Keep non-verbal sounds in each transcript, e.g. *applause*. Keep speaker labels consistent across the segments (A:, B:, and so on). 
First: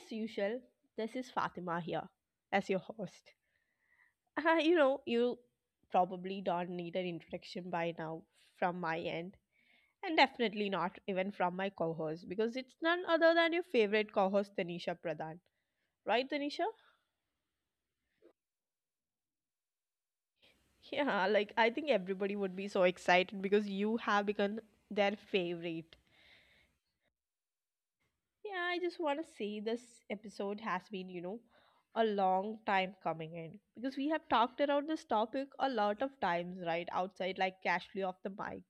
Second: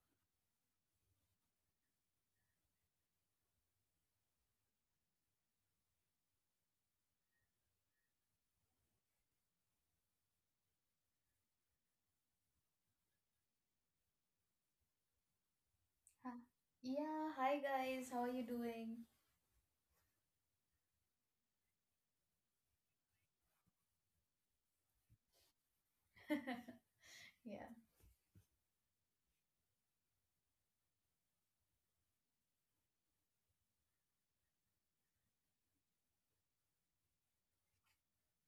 A: as usual, this is Fatima here as your host. *laughs* You probably don't need an introduction by now from my end, and definitely not even from my co host because it's none other than your favorite co host, Tanisha Pradhan. Right,
B: Huh.
A: Tanisha?
B: Yeah, hi guys, how are you doing?
A: *laughs* Yeah, like I think everybody would be so excited because you have become their favorite.
B: Yeah.
A: Yeah, I just want to say this episode has been, a long time coming in because we have talked around this topic a lot of times, right? Outside, like casually off the mic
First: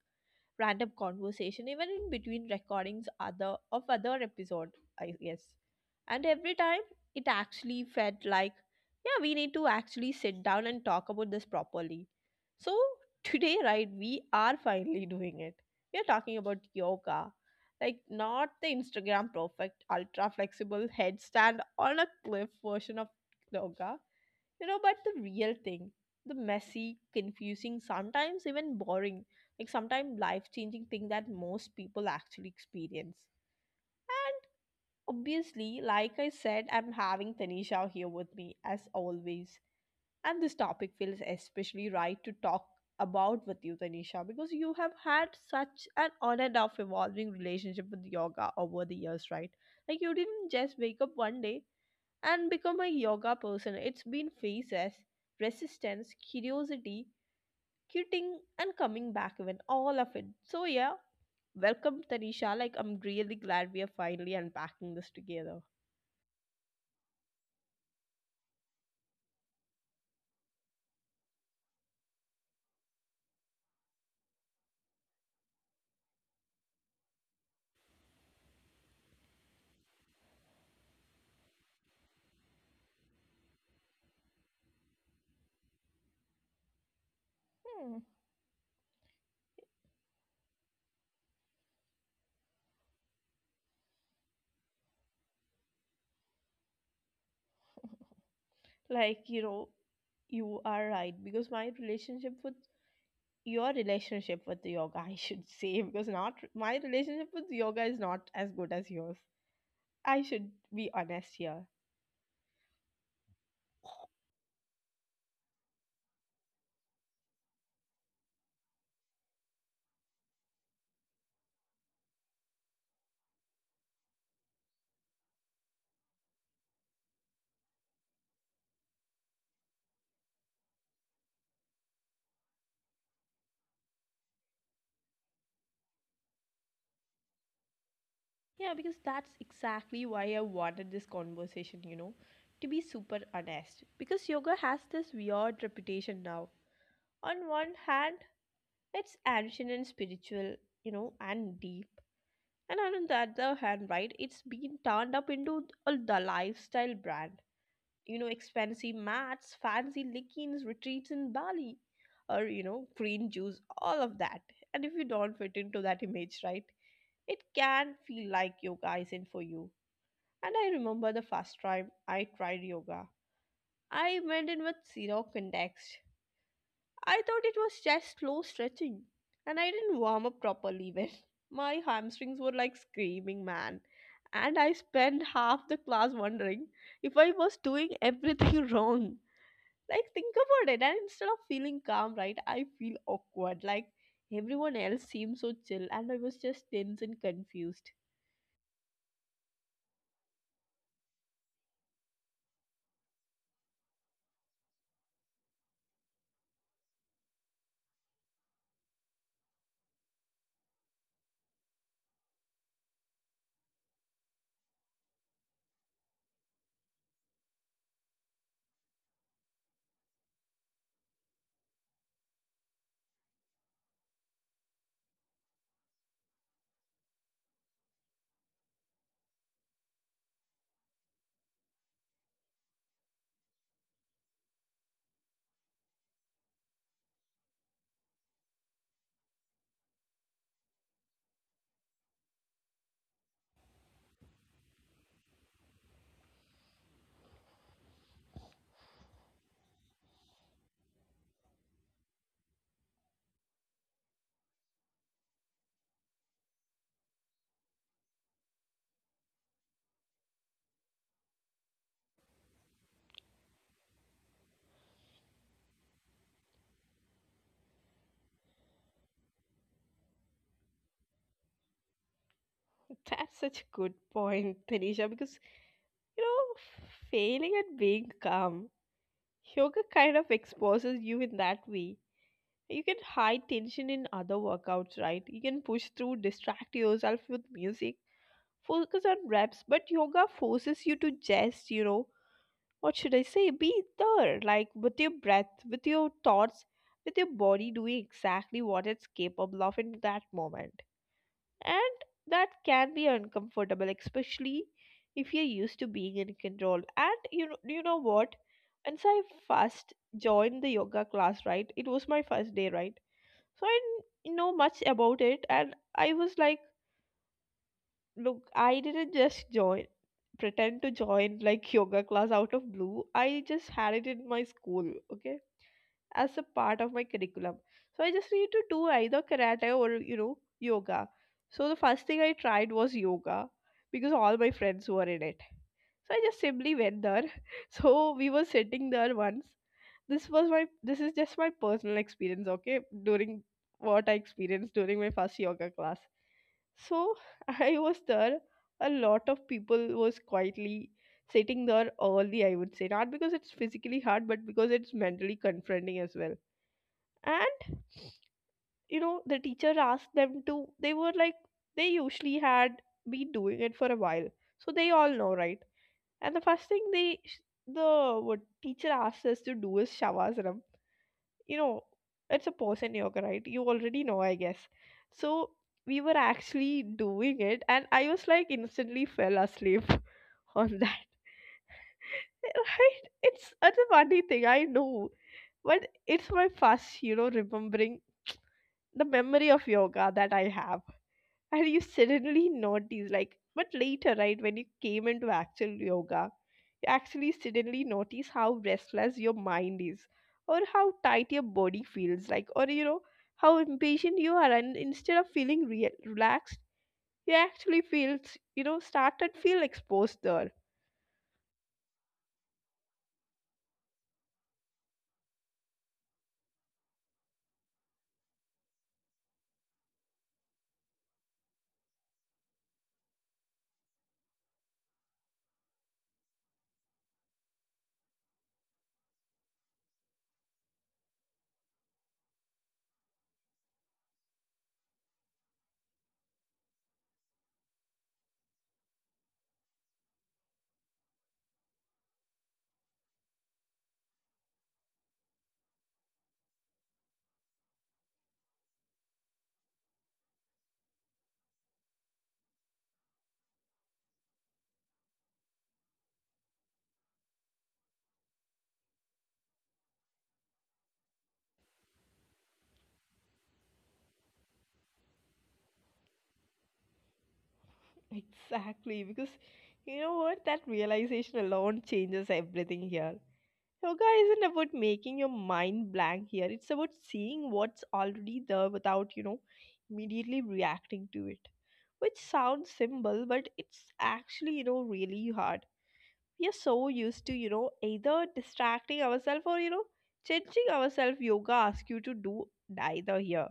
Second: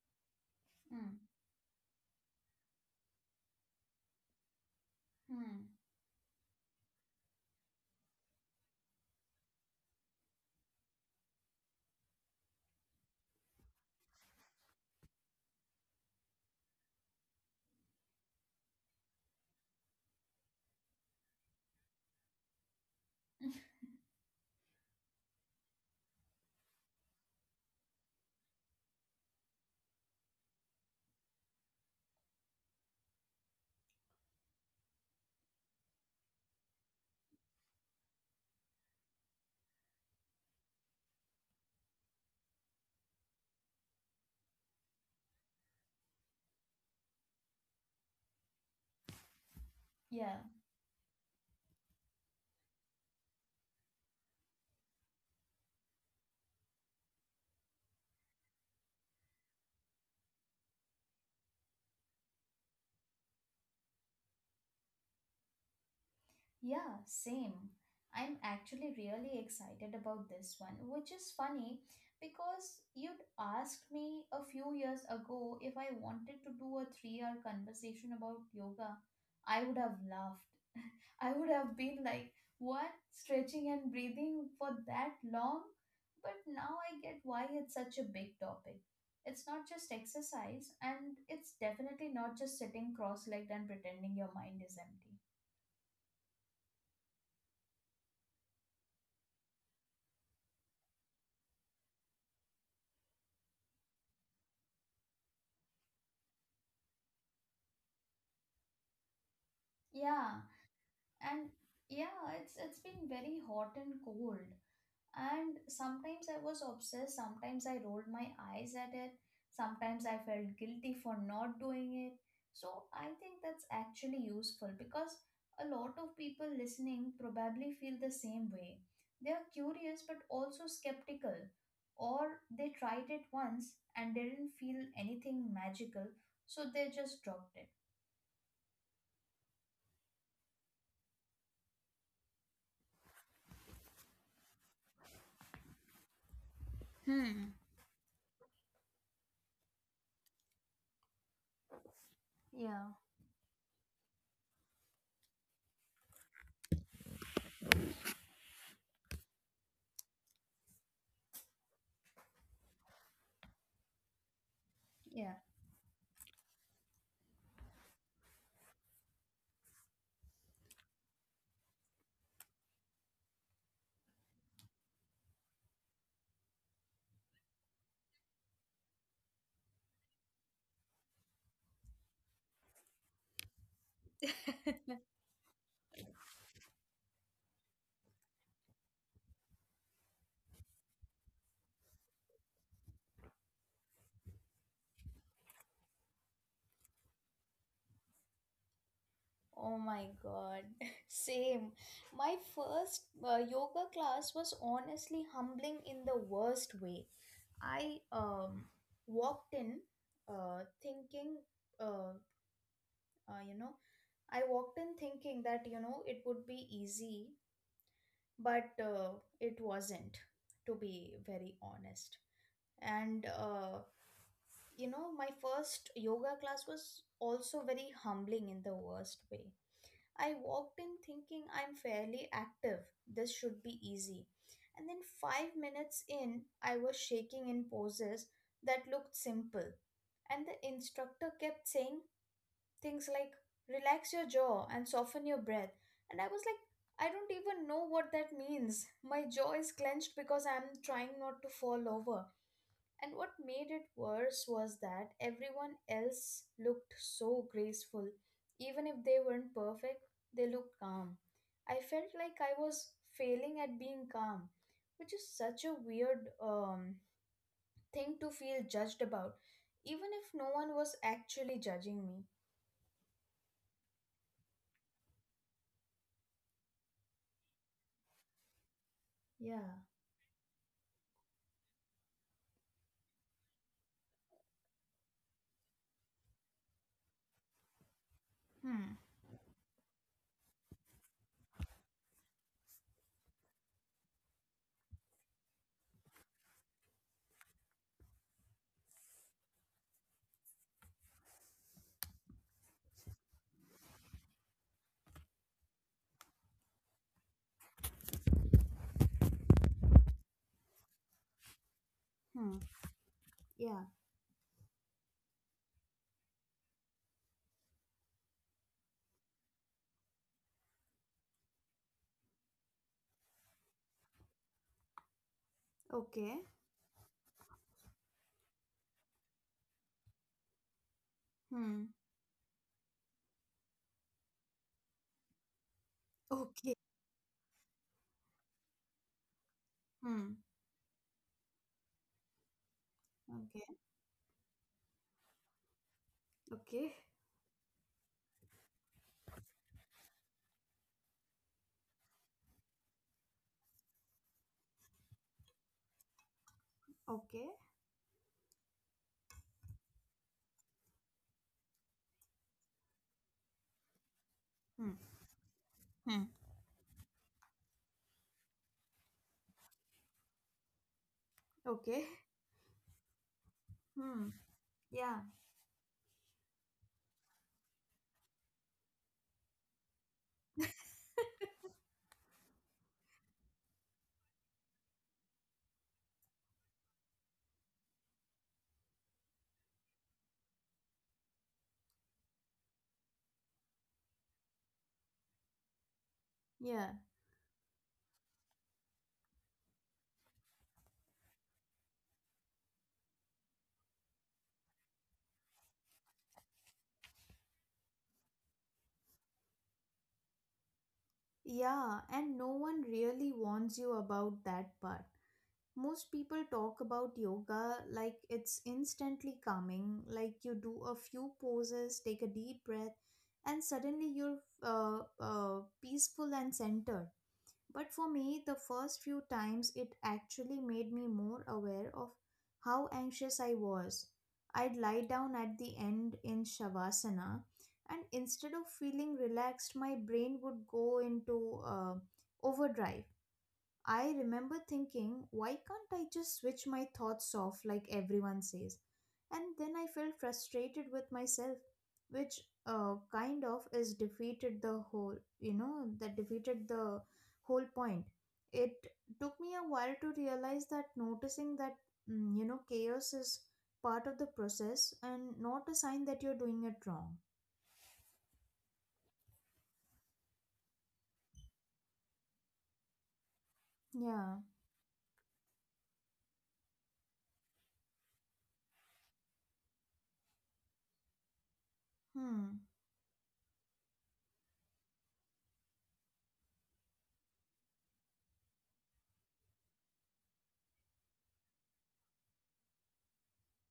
A: random
B: Mm.
A: conversation, even in between recordings other of other episode, I guess.
B: Hmm.
A: And every time it actually felt like, yeah, we need to actually sit down and talk about this properly. So *laughs* today, right, we are finally doing it. We are talking about yoga. Like not the Instagram perfect ultra flexible headstand on a cliff version of yoga, but the real thing, the messy, confusing, sometimes even boring, like sometimes life changing thing that most people actually experience. And obviously, like I said, I'm having Tanisha here with me as always, and this topic feels especially right to talk about with you, Tanisha, because you have had such an on and off evolving relationship with yoga over the years, right? Like, you
B: Yeah.
A: didn't just wake up one day and become a yoga person. It's been phases, resistance, curiosity, quitting, and coming back, even all of it. So, yeah, welcome, Tanisha. Like, I'm really glad we are finally unpacking this together.
B: Yeah, same. I'm actually really excited about this one, which is funny because you'd asked me a few years ago if I wanted to do a 3 hour conversation about yoga. I would have laughed. *laughs* I would have been like, what? Stretching and breathing for that long? But now I get why it's such
A: Hmm.
B: a big topic. It's not just exercise, and it's definitely not just sitting cross legged and pretending your mind is empty.
A: Like, you know, you are right because my relationship with your relationship with the yoga, *laughs* I should say, because not my relationship with yoga is not as good as yours. I
B: Yeah,
A: should be honest
B: and
A: here.
B: it's been very hot and cold, and sometimes I was obsessed, sometimes I rolled my eyes at it, sometimes I felt guilty for not doing it. So I think that's actually useful because a lot of people listening probably feel the same way. They are curious but also skeptical, or they tried it once and didn't feel anything magical, so they just dropped it.
A: Yeah, because that's exactly why I wanted this conversation, you know, to be super honest. Because yoga has this weird reputation now. On
B: Hmm.
A: one hand, it's ancient and spiritual, you know, and deep. And
B: yeah
A: on the other hand, right, it's been turned up into the lifestyle brand. You know, expensive mats, fancy leggings, retreats in Bali, or, you know, green juice, all of that. And if you don't
B: yeah.
A: fit into that image, right, it can feel like yoga isn't for you. And I remember the first time I tried yoga. I went in with zero context. I thought it was just slow stretching, and I didn't warm up properly even. *laughs* My hamstrings were like screaming, man. And I spent half the class wondering if I was doing everything *laughs* wrong. Like, think about it. And instead of feeling calm, right, I feel awkward. Like, everyone else seemed so chill, and I was just tense and confused.
B: Oh my god, *laughs* same. My first yoga class was honestly humbling in the worst way. I walked in thinking, uh, you know, I walked in thinking that, it would be easy, but it wasn't, to be very honest. And you know, my first yoga class was also very humbling in the worst way. I walked in thinking I'm fairly active. This should be easy. And then 5 minutes in, I was shaking in poses that looked simple. And the instructor kept saying things like, relax your jaw and soften your breath. And I was like, I don't even know what that means. My jaw is clenched because I'm trying not to fall over. And what made it worse was that everyone else looked so graceful. Even if they weren't perfect, they looked calm. I felt like I was failing at being calm, which is such a weird thing to feel judged about, even if no one was actually judging me.
A: *laughs* That's such a good point, Tanisha, because, you know, failing at being calm, yoga
B: Yeah.
A: kind of exposes you in that way. You can hide tension in other workouts, right? You can push through, distract yourself with music,
B: Hmm.
A: focus on reps, but yoga forces you to just, you know, what should I say? Be there, like with your breath, with your thoughts, with your body doing exactly what it's capable of in that moment. And that can be uncomfortable, especially if you're used to being in control. And you know what? Once I first joined the yoga class, right? It was my first
B: Hmm.
A: day, right? So I
B: Yeah.
A: didn't know much about it, and I was like, look, I didn't just join, pretend to join like yoga class out of blue. I just had it in my school, okay?
B: Okay.
A: As a part of my curriculum. So I just need to do either karate or, you know, yoga. So the
B: Hmm.
A: first thing I tried was yoga because all my friends were in it. So I just simply
B: Okay.
A: went there. *laughs* So we were sitting there once.
B: Hmm.
A: This is just my personal experience, okay? During
B: Okay.
A: what I experienced during my first yoga class.
B: Okay.
A: So *laughs* I was there. A lot of people was quietly sitting there early, I would say. Not because it's physically hard, but because it's mentally confronting as well.
B: Okay.
A: And you know, the teacher asked them to, they were like, they usually had been doing it for a while, so they
B: Hmm.
A: all know, right?
B: Hmm.
A: And the first thing they sh- the what teacher asked us to do is shavasana, you know,
B: Okay.
A: it's a pose in yoga, right? You already know,
B: Hmm.
A: I guess.
B: Yeah.
A: So we were actually doing it and I was like, instantly fell asleep, *laughs* on that. *laughs* Right, it's a funny thing, I know, but it's my first, you know, remembering the memory of yoga that I have. And you suddenly notice, like, but later, right, when you came into actual yoga,
B: Yeah.
A: you actually suddenly notice how restless your mind is, or how tight your body feels like, or you know, how impatient you are. And instead of feeling relaxed, you actually feel, you know, started feel exposed there.
B: Yeah, and no one really warns you about that part. Most people talk about yoga like it's instantly calming, like you do a few poses, take a deep breath, and suddenly you're peaceful and centered. But for me, the first few times it actually made me more aware of how anxious I was. I'd lie down at the end in Shavasana, and instead of feeling relaxed, my brain would go into overdrive. I remember thinking, why can't I just switch my thoughts off like everyone says? And then I felt frustrated with myself, which kind of is defeated the whole, you know, that defeated the whole point. It took me a while to realize that noticing that, you know, chaos is part of the process and not a sign that you're doing it wrong.
A: Exactly, because you know what, that realization alone changes everything here. Yoga
B: Yeah.
A: isn't about making your mind blank here. It's about seeing what's already there without, you know, immediately reacting to it. Which
B: Hmm.
A: sounds simple, but it's actually, you know, really hard. We are so used to, you know, either distracting ourselves or, you know, changing ourselves. Yoga asks you to do neither here.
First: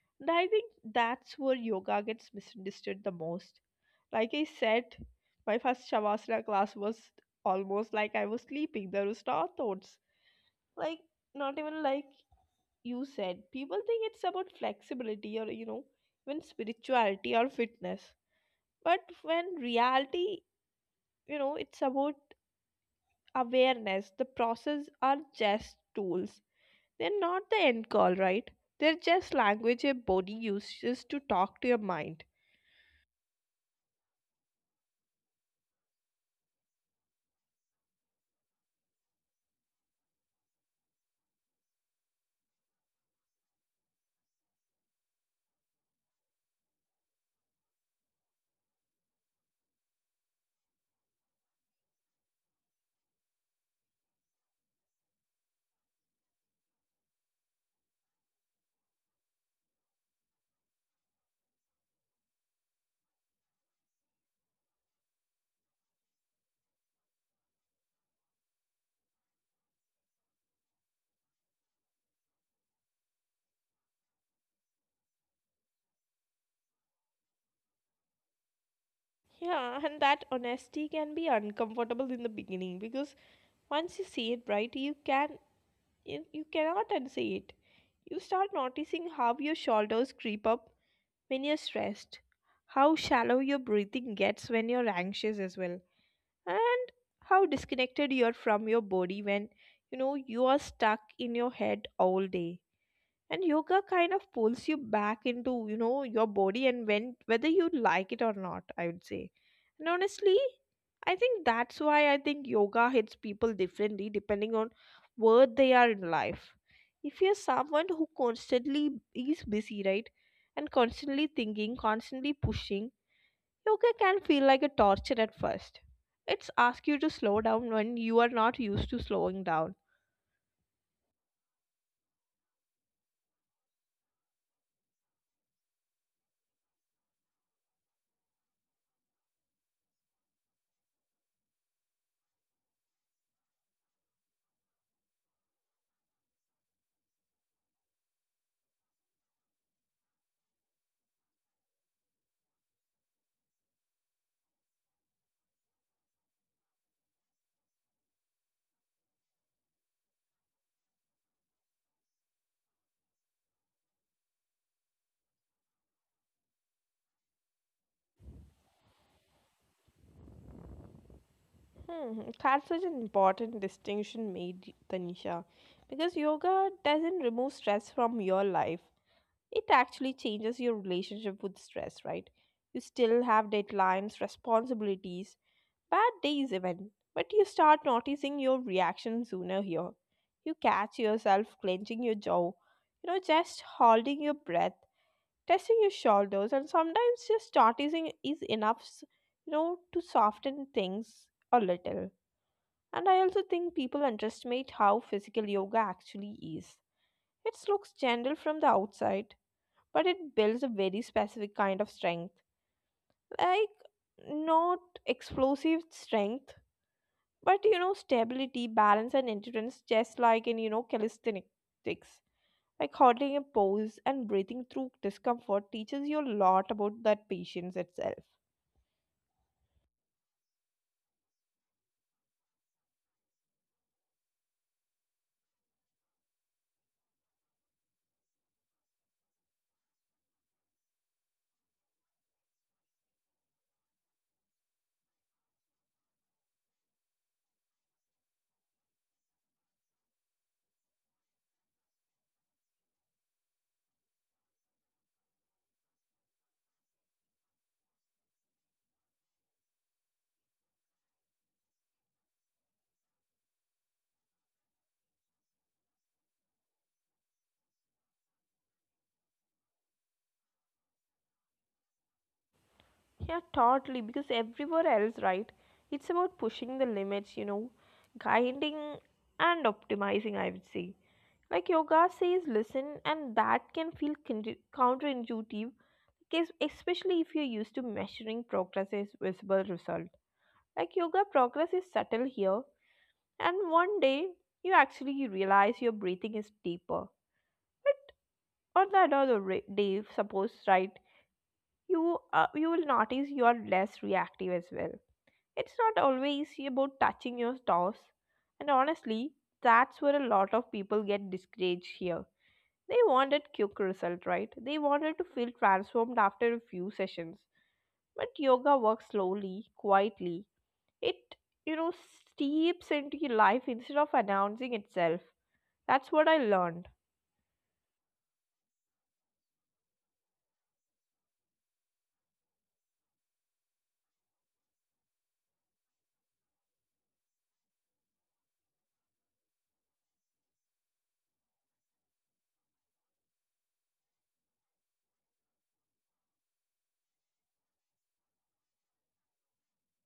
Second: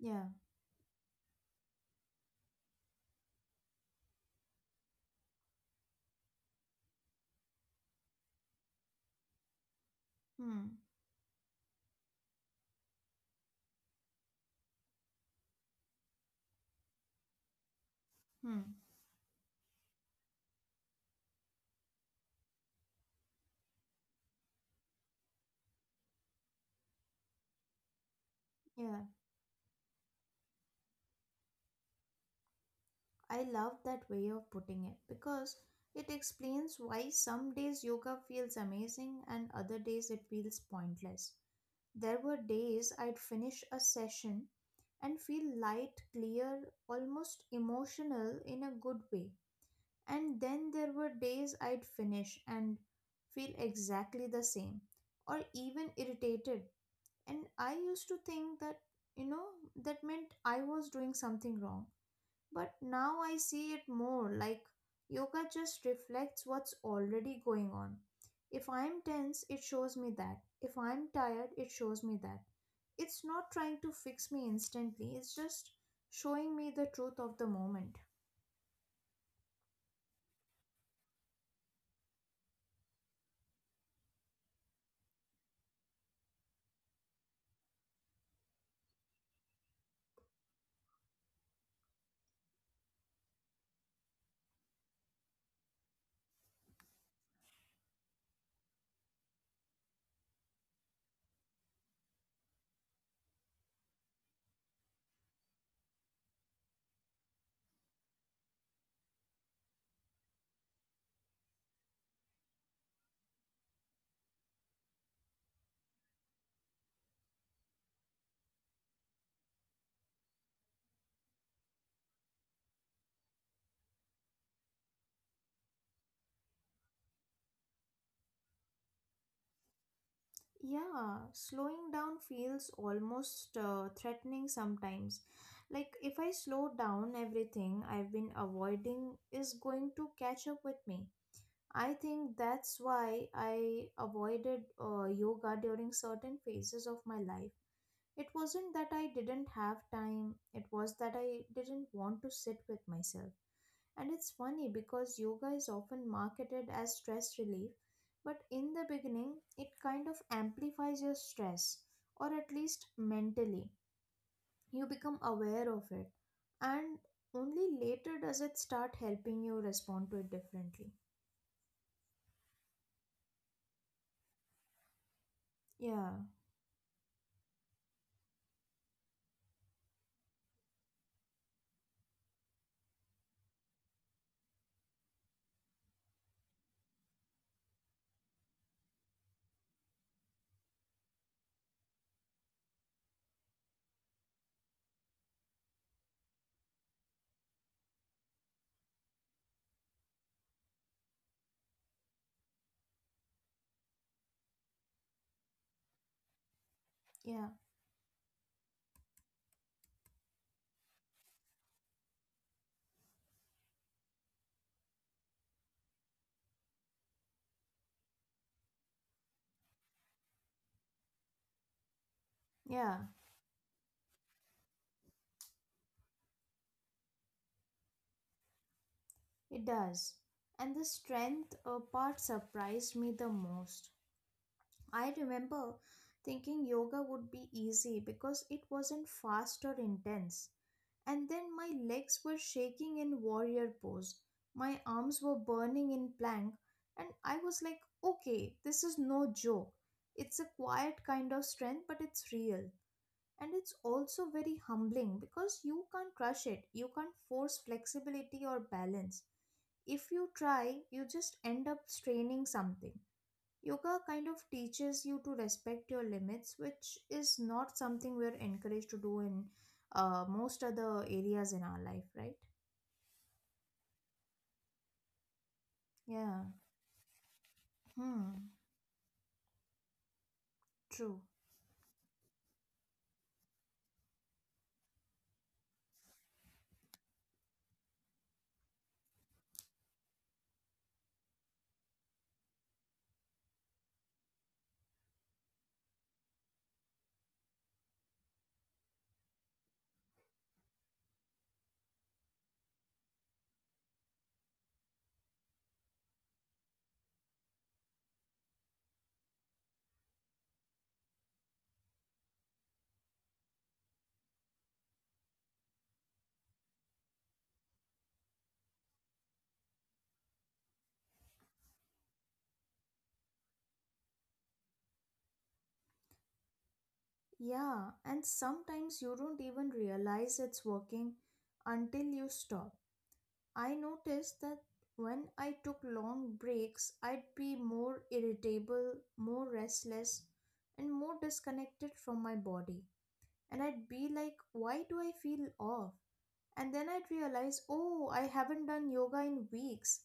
B: Yeah.
A: And I think that's where yoga gets misunderstood the most. Like I said, my first Shavasana class was almost like I was sleeping. There was no thoughts,
B: Hmm.
A: like, not even like, you said people think it's about flexibility, or you know, even spirituality or fitness,
B: Hmm.
A: but when reality, you know, it's about awareness. The process are just tools, they're not the end call, right? They're
B: Yeah.
A: just language your body uses to talk to your mind.
B: I love that way of putting it because it explains why some days yoga feels amazing and other days it feels pointless. There were days I'd finish a session and feel light, clear, almost emotional in a good way. And then there were days I'd finish and feel exactly the same or even irritated. And I used to think that, you know, that meant I was doing something wrong, but now I see it more like yoga just reflects what's already going on. If I'm tense, it shows me that. If I'm tired, it shows me that. It's not trying to fix me instantly, it's just showing me the truth of the moment.
A: Yeah, and that honesty can be uncomfortable in the beginning because once you see it, right, you cannot unsee it. You start noticing how your shoulders creep up when you're stressed, how shallow your breathing gets when you're anxious as well, and how disconnected you are from your body when, you know, you are stuck in your head all day. And yoga kind of pulls you back into, you know, your body, and when, whether you like it or not, I would say. And honestly, I think yoga hits people differently depending on where they are in life. If you're someone who constantly is busy, right, and constantly thinking, constantly pushing, yoga can feel like a torture at first. It's ask you to slow down when you are not used to slowing down.
B: Yeah, slowing down feels almost threatening sometimes. Like if I slow down, everything I've been avoiding is going to catch up with me. I think that's why I avoided yoga during certain phases of my life. It wasn't that I didn't have time, it was that I didn't want to sit with myself. And it's funny because yoga is often marketed as stress relief, but in the beginning, it kind of amplifies your stress, or at least mentally. You become aware of it, and only later does it start helping you respond to it differently.
A: Hmm, that's such an important distinction made, Tanisha,
B: Yeah,
A: because yoga doesn't remove stress from your life. It actually changes your relationship with stress, right? You still have deadlines, responsibilities, bad days even, but you start noticing your reaction sooner here. You catch yourself clenching your jaw, you know, just holding your breath, testing your shoulders, and sometimes just noticing is enough, you know, to soften things a little. And I also think people underestimate how physical yoga actually is.
B: yeah,
A: It looks gentle from the outside, but it builds a very specific kind of strength. Like, not explosive strength, but you know, stability, balance, and endurance, just like in, you know, calisthenics. Like
B: yeah.
A: holding a pose and breathing through discomfort teaches you a lot about that patience itself.
B: It does. And the strength part surprised me the most. I remember thinking yoga would be easy because it wasn't fast or intense. And then my legs were shaking in warrior pose. My arms were burning in plank. And I was like, okay, this is no joke. It's a quiet kind of strength, but it's real. And it's also very humbling because you can't crush it, you can't force flexibility or balance. If you try, you just end up straining something. Yoga kind of teaches you to respect your limits, which is not something we're encouraged to do in most other areas in our life, right?
A: Yeah, totally. Because everywhere else, right? It's about
B: Yeah.
A: pushing the limits, you know,
B: Hmm.
A: guiding and optimizing, I would say.
B: True.
A: Like yoga says, listen, and that can feel counterintuitive, especially if you're used to measuring progress as visible result. Like yoga, progress is subtle here, and one day you actually realize your breathing is deeper. But on that other day, suppose, right, you you will notice you are less reactive as well. It's not always about touching your toes. And honestly, that's where a lot of people get discouraged here. They wanted quick result, right? They wanted to feel transformed after a few sessions. But yoga works slowly, quietly. It, you know, steeps into your life instead of announcing itself. That's what I learned.
B: Yeah. And sometimes you don't even realize it's working until you stop. I noticed that when I took long breaks, I'd be more irritable, more restless, and more disconnected from my body. And I'd be like, why do I feel off? And then I'd realize, oh, I haven't done yoga in weeks.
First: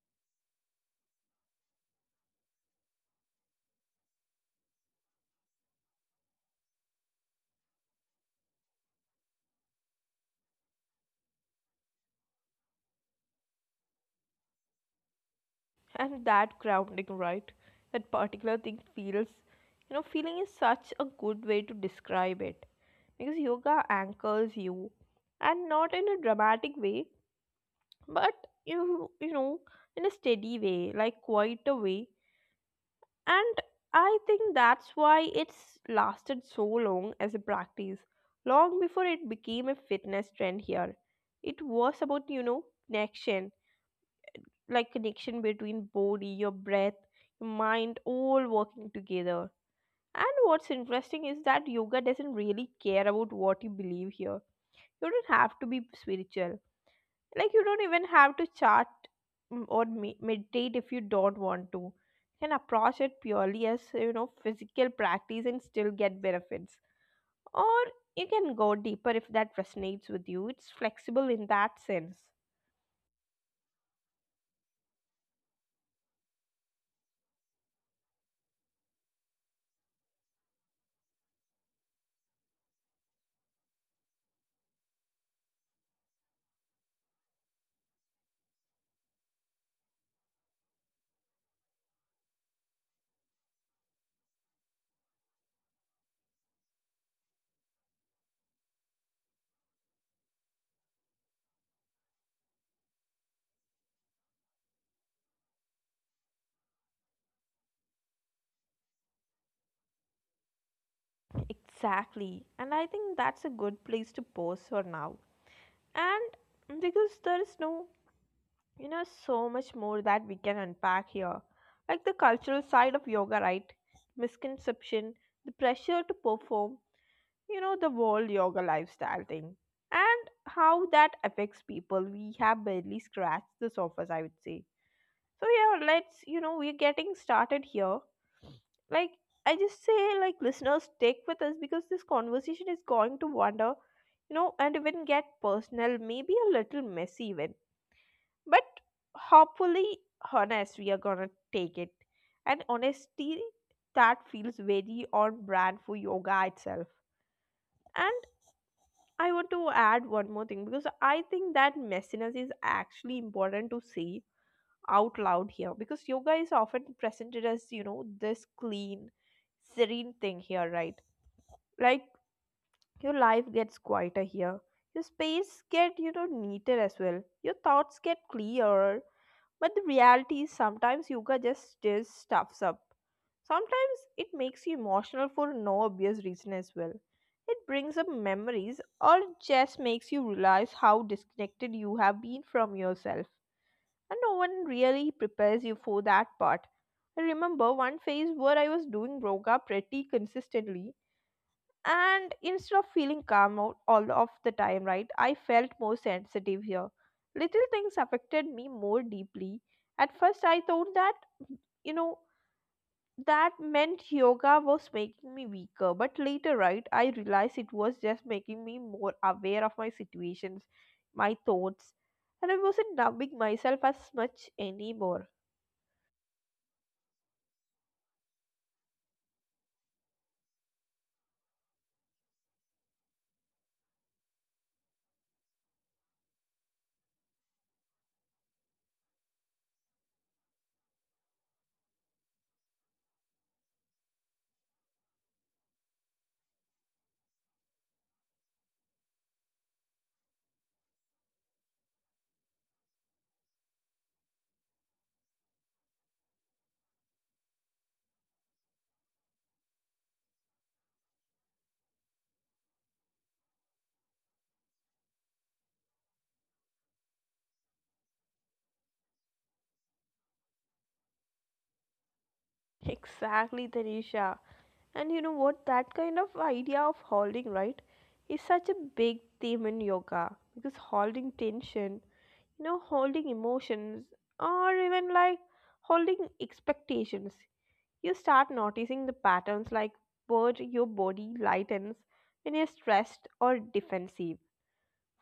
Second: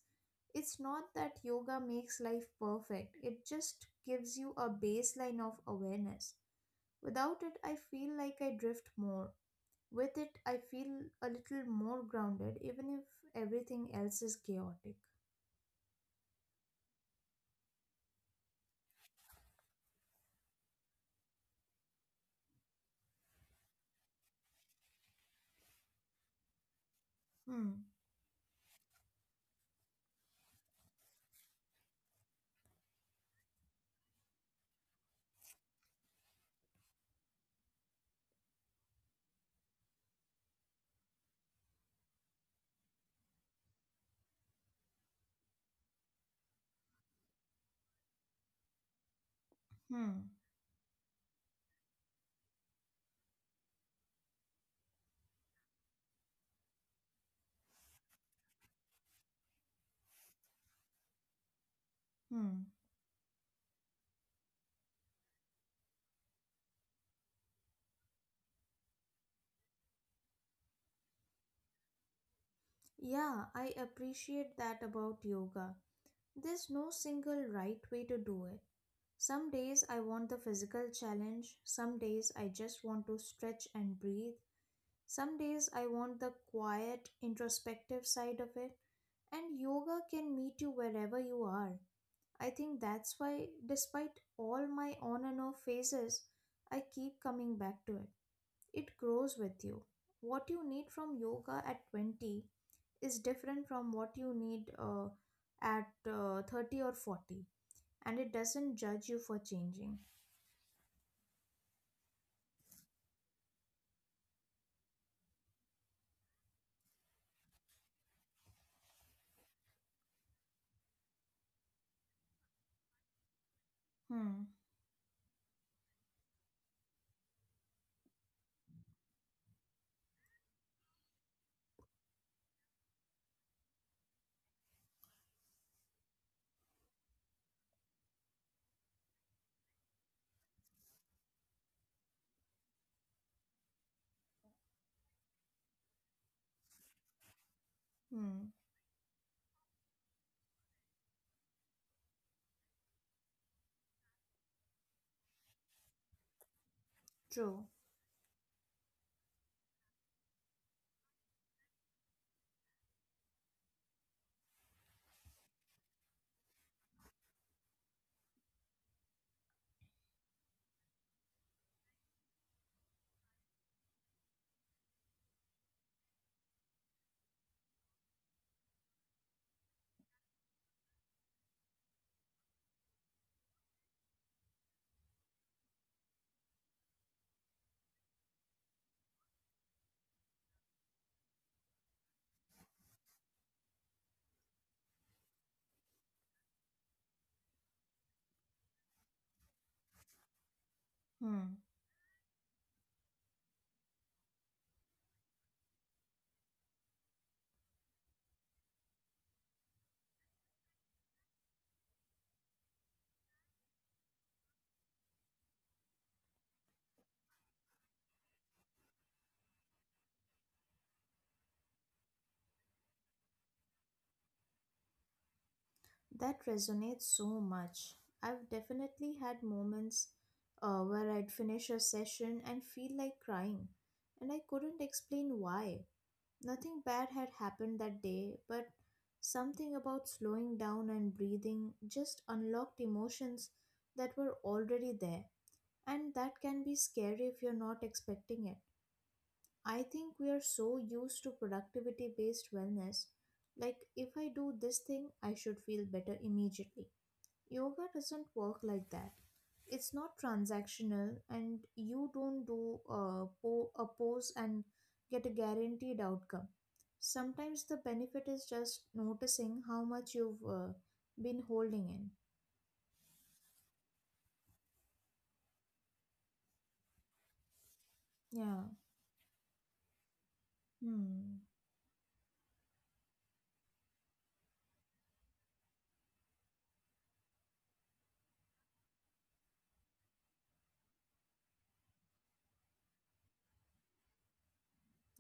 B: It's not that yoga makes life perfect, it just gives you a baseline of awareness. Without it, I feel like I drift more. With it, I feel a little more grounded, even if everything else is chaotic.
A: *laughs* And that grounding, right? That particular thing feels, you know, feeling is such a good way to describe it. Because yoga anchors you, and not in a dramatic way
B: Hmm,
A: but you know, in a steady way, like quite a way. And I think that's why it's lasted so long as a practice. Long before it became a fitness trend here, it was about, you know, connection, like connection between body, your breath, your mind, all working together.
B: hmm,
A: And what's interesting is that yoga doesn't really care about what you believe here. You don't have to be spiritual. Like you don't even have to chart, or meditate if you don't want to. You can
B: hmm.
A: approach it purely as, you know, physical practice and still get benefits, or you can go deeper if that resonates with you. It's flexible in that sense.
B: Yeah, I appreciate that about yoga. There's no single right way to do it. Some days I want the physical challenge, some days I just want to stretch and breathe, some days I want the quiet, introspective side of it, and yoga can meet you wherever you are. I think that's why, despite all my on and off phases, I keep coming back to it. It grows with you. What you need from yoga at 20 is different from what you need at 30 or 40, and it doesn't judge you for changing.
A: Exactly, and I think that's a good place to pause for now. And because there is no, you know, so much more that we can unpack here. Like the cultural side of yoga, right?
B: Hmm,
A: Misconception, the pressure to perform, you know, the whole yoga lifestyle thing. And how that affects people. We have barely scratched the surface, I would say. So, yeah, let's, you know, we're getting started here. Like, I just say, like, listeners, stick with us because this conversation is going to wander, you know, and even get personal, maybe a little messy even,
B: hmm,
A: but hopefully honest. We are gonna take it, and honesty, that feels very on brand for yoga itself.
B: true.
A: And I want to add one more thing because I think that messiness is actually important to say out loud here, because yoga is often presented as, you know, this clean, serene thing here, right? Like your life gets quieter here, your space get, you know, neater as well, your thoughts get clearer. But the reality is sometimes yoga just stirs stuffs up. Sometimes it makes you emotional for no obvious reason as well. It brings up memories, or it just makes you realize how disconnected you have been from yourself. And no one really prepares you for that part. I remember one phase where I was doing yoga pretty consistently,
B: Hmm,
A: and instead of feeling calm out all of the time, right, I felt more sensitive here. Little things affected me more deeply. At first I thought that, you know, that meant yoga was making me weaker, but later, right, I realized it was just making me more aware of my situations, my thoughts, and I wasn't numbing myself as much anymore.
B: that resonates so much. I've definitely had moments where I'd finish a session and feel like crying, and I couldn't explain why. Nothing bad had happened that day, but something about slowing down and breathing just unlocked emotions that were already there, and that can be scary if you're not expecting it. I think we are so used to productivity based wellness. Like, if I do this thing, I should feel better immediately. Yoga doesn't work like that. It's not transactional, and you don't do a pose and get a guaranteed outcome. Sometimes the benefit is just noticing how much you've been holding in.
A: Exactly, Tanisha. And you know what? That kind of idea of holding, right, is
B: Yeah.
A: such a big theme in yoga, because holding
B: Hmm.
A: tension, you know, holding emotions, or even like holding expectations, you start noticing the patterns, like where your body lightens when you're stressed or defensive.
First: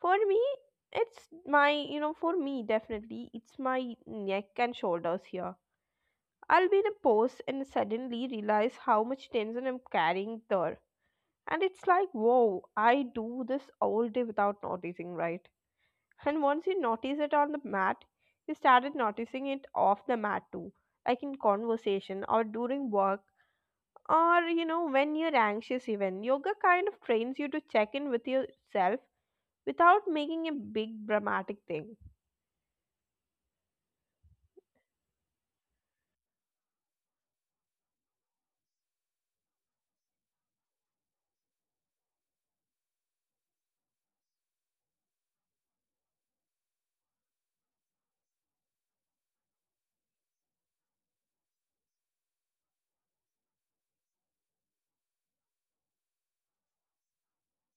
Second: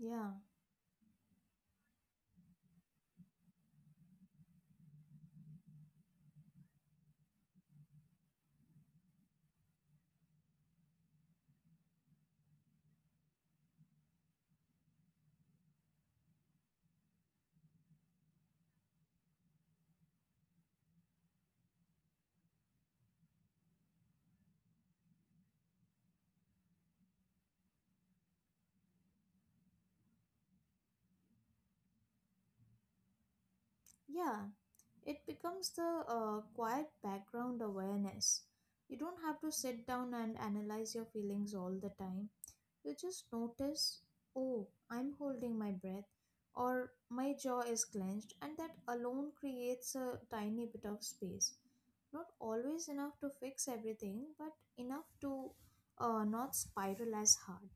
A: For me, it's my, you know, for me, definitely, it's my neck and shoulders here. I'll be in a pose and suddenly realize how much tension I'm carrying there. And it's like, whoa, I do this all day without noticing, right? And once you notice it on the mat, you started noticing it off the mat too, like in conversation or during work, or, you know, when you're anxious even. Yoga kind of trains you to check in with yourself without making a big dramatic thing.
B: Yeah, it becomes the quiet background awareness. You don't have to sit down and analyze your feelings all the time. You just notice, oh, I'm holding my breath, or my jaw is clenched, and that alone creates a tiny bit of space. Not always enough to fix everything, but enough to not spiral as hard.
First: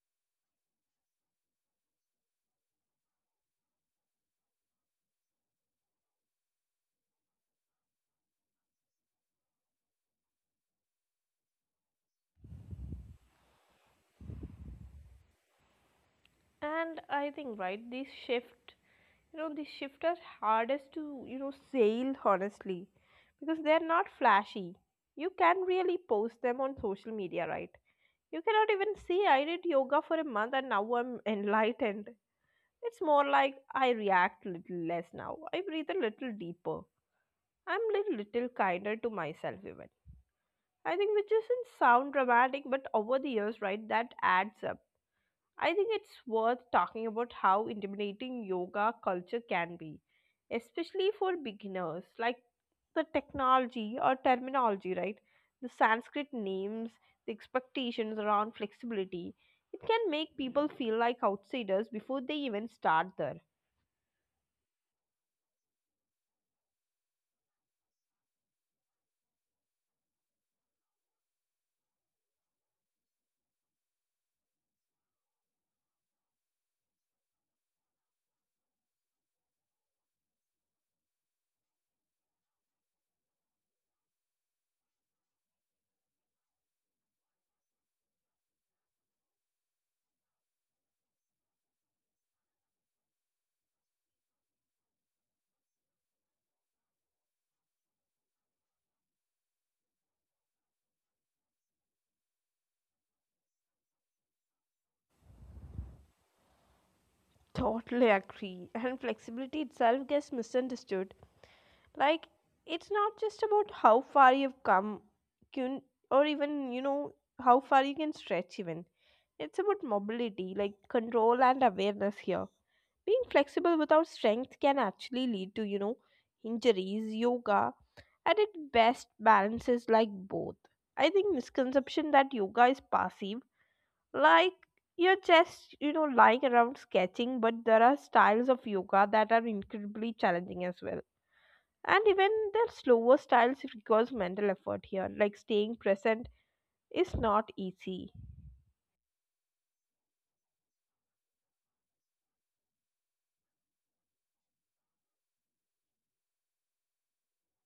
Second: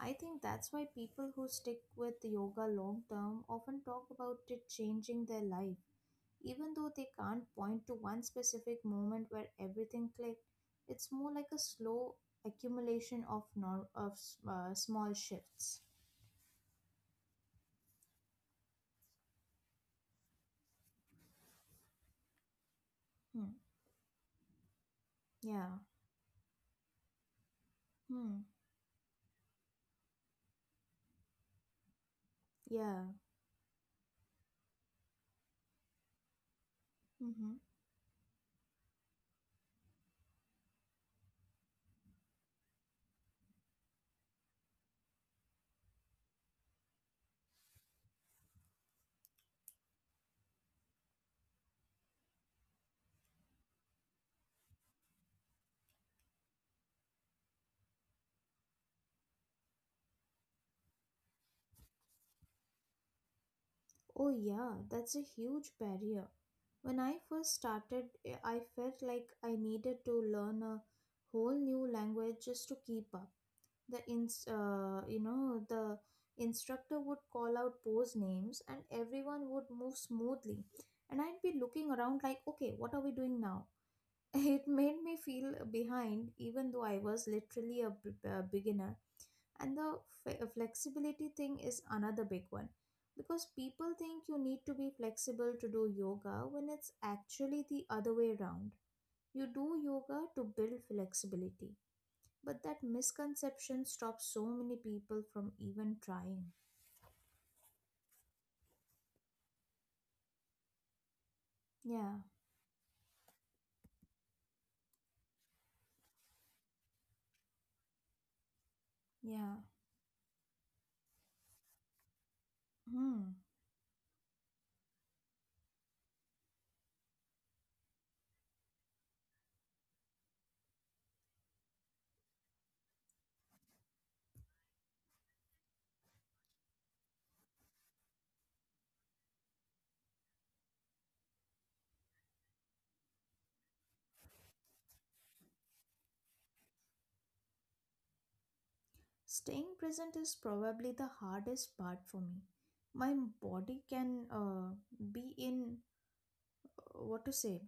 B: I think that's why people who stick with yoga long term often talk about it changing their life, even though they can't point to one specific moment where everything clicked. It's more like a slow accumulation of nor- of s- small shifts.
A: And I think, right, this shift, you know, these shift are hardest to, you know, sell honestly,
B: Hmm.
A: because they're not flashy. You can
B: Yeah.
A: really post them on social media, right? You
B: Hmm.
A: cannot even see I did yoga for a month and now I'm enlightened. It's
B: Yeah.
A: more like I react little less now, I breathe a little deeper,
B: Mm-hmm.
A: I'm little little kinder to myself even, I think, which doesn't sound dramatic, but over the years, right, that adds up. I think it's worth talking about how intimidating yoga culture can be, especially for beginners, like the technology or terminology, right? The Sanskrit names, the expectations around flexibility. It can make people feel like outsiders before they even start there.
B: Oh, yeah, that's a huge barrier. When I first started, I felt like I needed to learn a whole new language just to keep up. The instructor would call out pose names and everyone would move smoothly, and I'd be looking around like, okay, what are we doing now? *laughs* It made me feel behind even though I was literally a beginner. And the flexibility thing is another big one, because people think you need to be flexible to do yoga when it's actually the other way around. You do yoga to build flexibility, but that misconception stops so many people from even trying.
A: Totally agree. And flexibility itself gets misunderstood. Like
B: Yeah,
A: it's not just about how far you've come can, or even, you know, how far you can stretch even. It's
B: yeah.
A: about mobility, like control and awareness here. Being
B: Hmm.
A: flexible without strength can actually lead to, you know, injuries. Yoga at its best balances like both. I think misconception that yoga is passive, like you're just, you know, lying around sketching, but there are styles of yoga that are incredibly challenging as well. And even their slower styles requires mental effort here, like staying present is not easy.
B: Staying present is probably the hardest part for me. My body can be in what to say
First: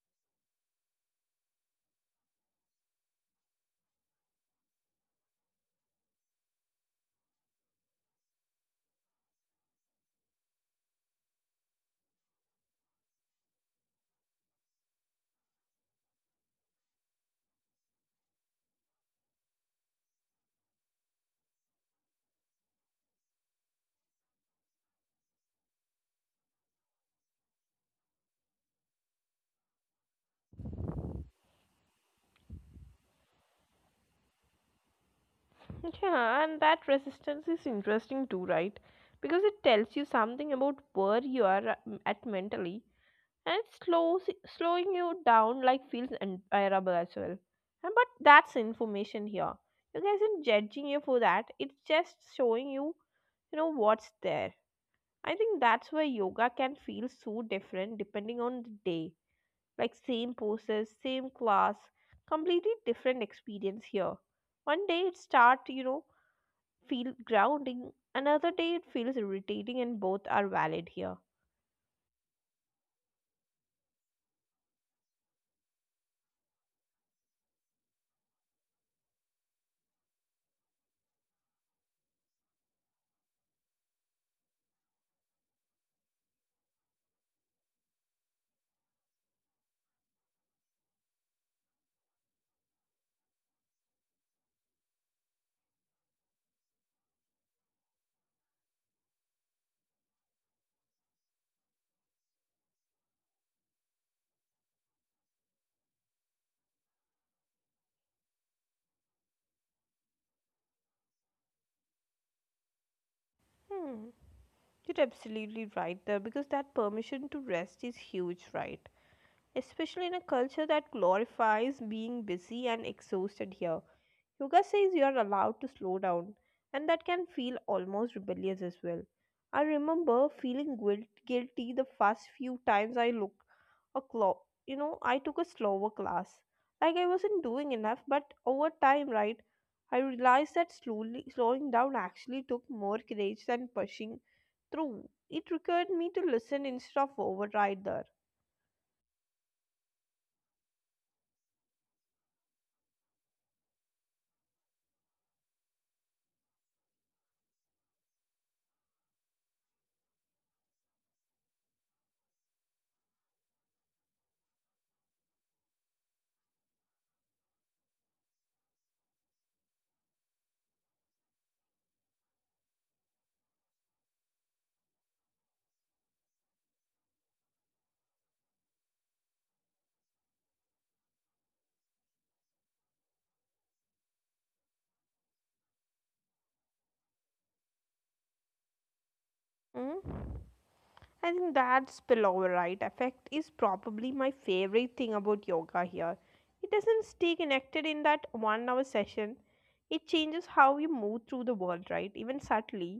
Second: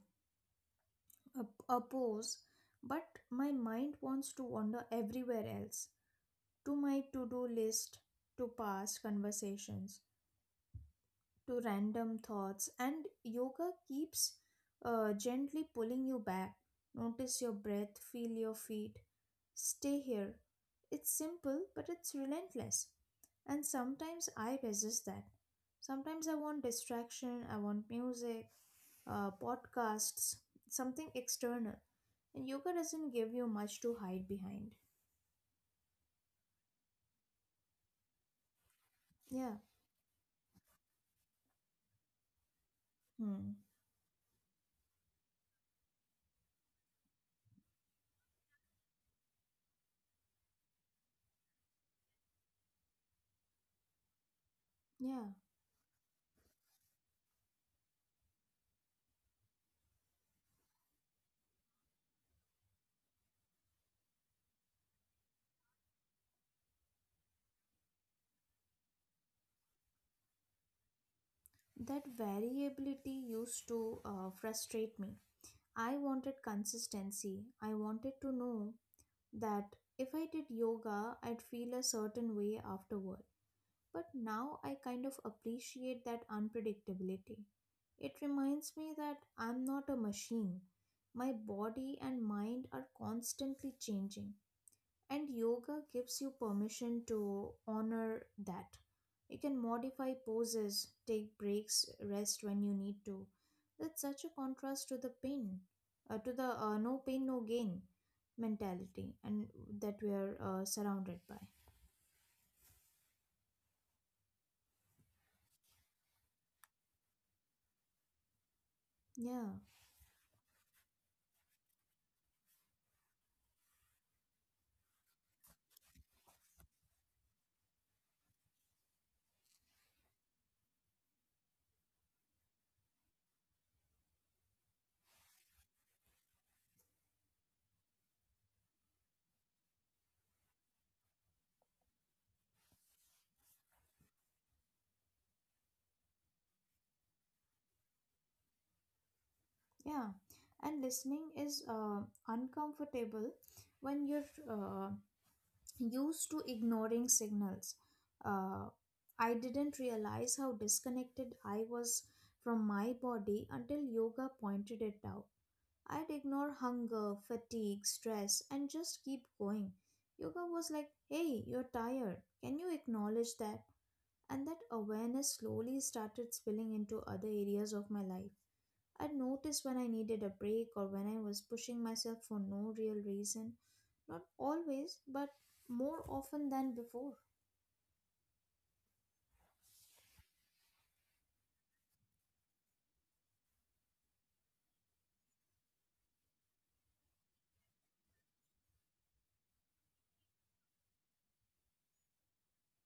B: a, a pose, but my mind wants to wander everywhere else, to my to do list, to past conversations, to random thoughts, and yoga keeps gently pulling you back. Notice your breath, feel your feet, stay here. It's simple, but it's relentless. And sometimes I resist that. Sometimes I want distraction, I want music, podcasts, something external. And yoga doesn't give you much to hide behind.
A: *laughs* Yeah, and that resistance is interesting too, right? Because
B: Yeah.
A: it tells you something about where you are at mentally, and
B: Hmm.
A: it slows, slowing you down like feels unbearable as well. And but that's information here. You guys aren't judging you for that. It's just showing you, you know, what's there.
B: Yeah.
A: I think that's why yoga can feel so different depending on the day, like same poses, same class, completely different experience here. One day it start, you know, feel grounding, another day it feels irritating, and both are valid here.
B: That variability used to frustrate me. I wanted consistency. I wanted to know that if I did yoga, I'd feel a certain way afterward. But now I kind of appreciate that unpredictability. It reminds me that I'm not a machine. My body and mind are constantly changing. And yoga gives you permission to honor that. You can modify poses, take breaks, rest when you need to. That's such a contrast to the pain, to the no pain, no gain mentality, and that we are surrounded by.
A: Hmm, you're absolutely right there, because that permission to rest is huge, right?
B: Yeah,
A: Especially in a culture that glorifies being busy and exhausted here. Yoga says you are allowed to slow down, and that can feel almost rebellious as well. I remember feeling guilt, guilty the first few times I looked a clock. You know, I took a slower class. Like I wasn't doing enough, but over time, right, I realized that slowly slowing down actually took more courage than pushing through. It required me to listen instead of override there.
B: yeah. And listening is uncomfortable when you're used to ignoring signals. Uh, I didn't realize how disconnected I was from my body until yoga pointed it out. I'd ignore hunger, fatigue, stress, and just keep going. Yoga was like, hey, you're tired. Can you acknowledge that? And that awareness slowly started spilling into other areas of my life. I'd notice when I needed a break or when I was pushing myself for no real reason. Not always, but more often than before.
A: Mm? I think that spillover right effect is probably my favorite thing about yoga here. It doesn't stay connected in that one hour session. It changes how you move through the world, right? Even subtly.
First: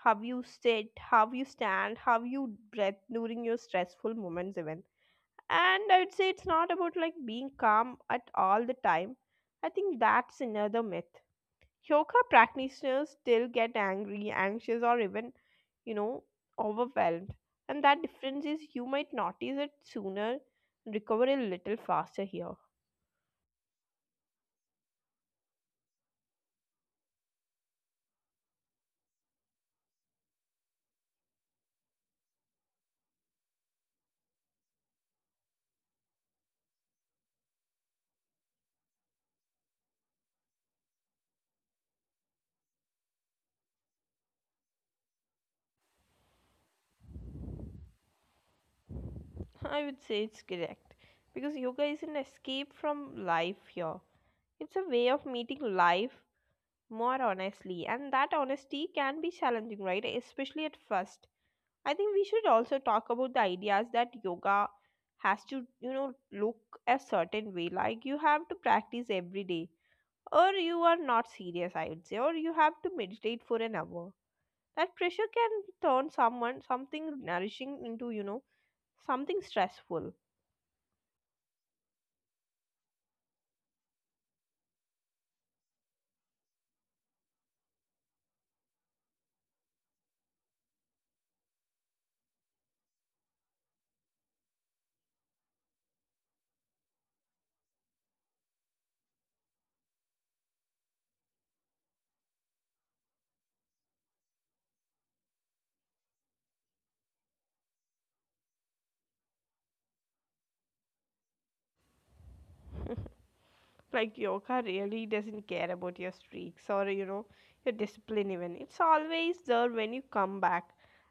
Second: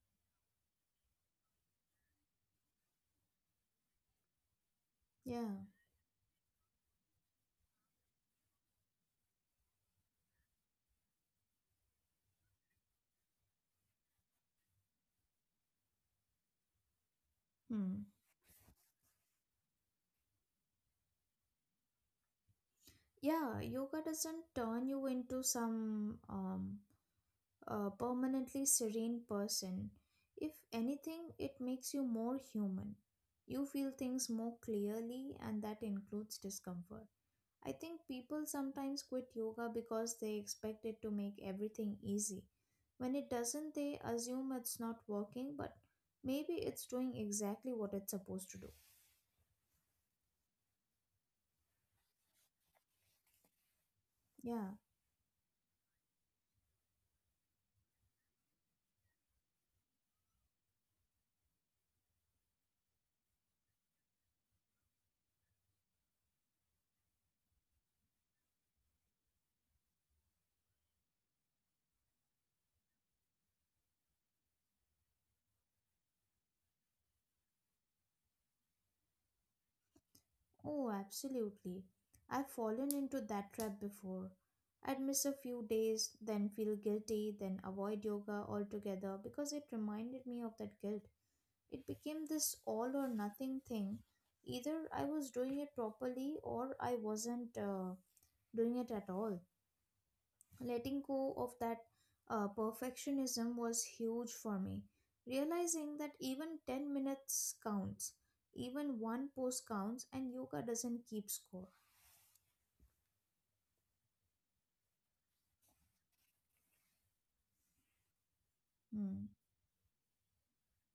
A: How you sit, how you stand, how you breathe during your stressful moments, even.
B: Yeah.
A: And I would say it's not about like being calm at all the time. I think that's another myth. Yoga practitioners still get angry, anxious, or even, you know, overwhelmed. And that
B: Hmm.
A: difference is you might notice it sooner, recover a little faster here.
B: Yeah, yoga doesn't turn you into some permanently serene person. If anything, it makes you more human. You feel things more clearly, and that includes discomfort. I think people sometimes quit yoga because they expect it to make everything easy. When it doesn't, they assume it's not working, but maybe it's doing exactly what it's supposed to do.
A: *laughs* I would say it's correct because yoga is an escape from life here. It's
B: Yeah,
A: a way of meeting life more honestly, and that honesty can be challenging, right? Especially at first. I think we should also talk about the ideas that yoga has to, you know, look a certain way. Like you have to practice every day, or you are not serious, I would say, or you have to meditate for an hour. That pressure can turn someone something nourishing into, you know, something stressful.
B: oh, absolutely. I've fallen into that trap before. I'd miss a few days, then feel guilty, then avoid yoga altogether because it reminded me of that guilt. It became this all or nothing thing. Either I was doing it properly or I wasn't. Doing it at all. Letting go of that perfectionism was huge for me. Realizing that even 10 minutes counts, even one pose counts, and yoga doesn't keep score.
A: *laughs* like yoga really doesn't care about your streaks, or, you know, your discipline even. It's always
B: Hmm.
A: there when you come back.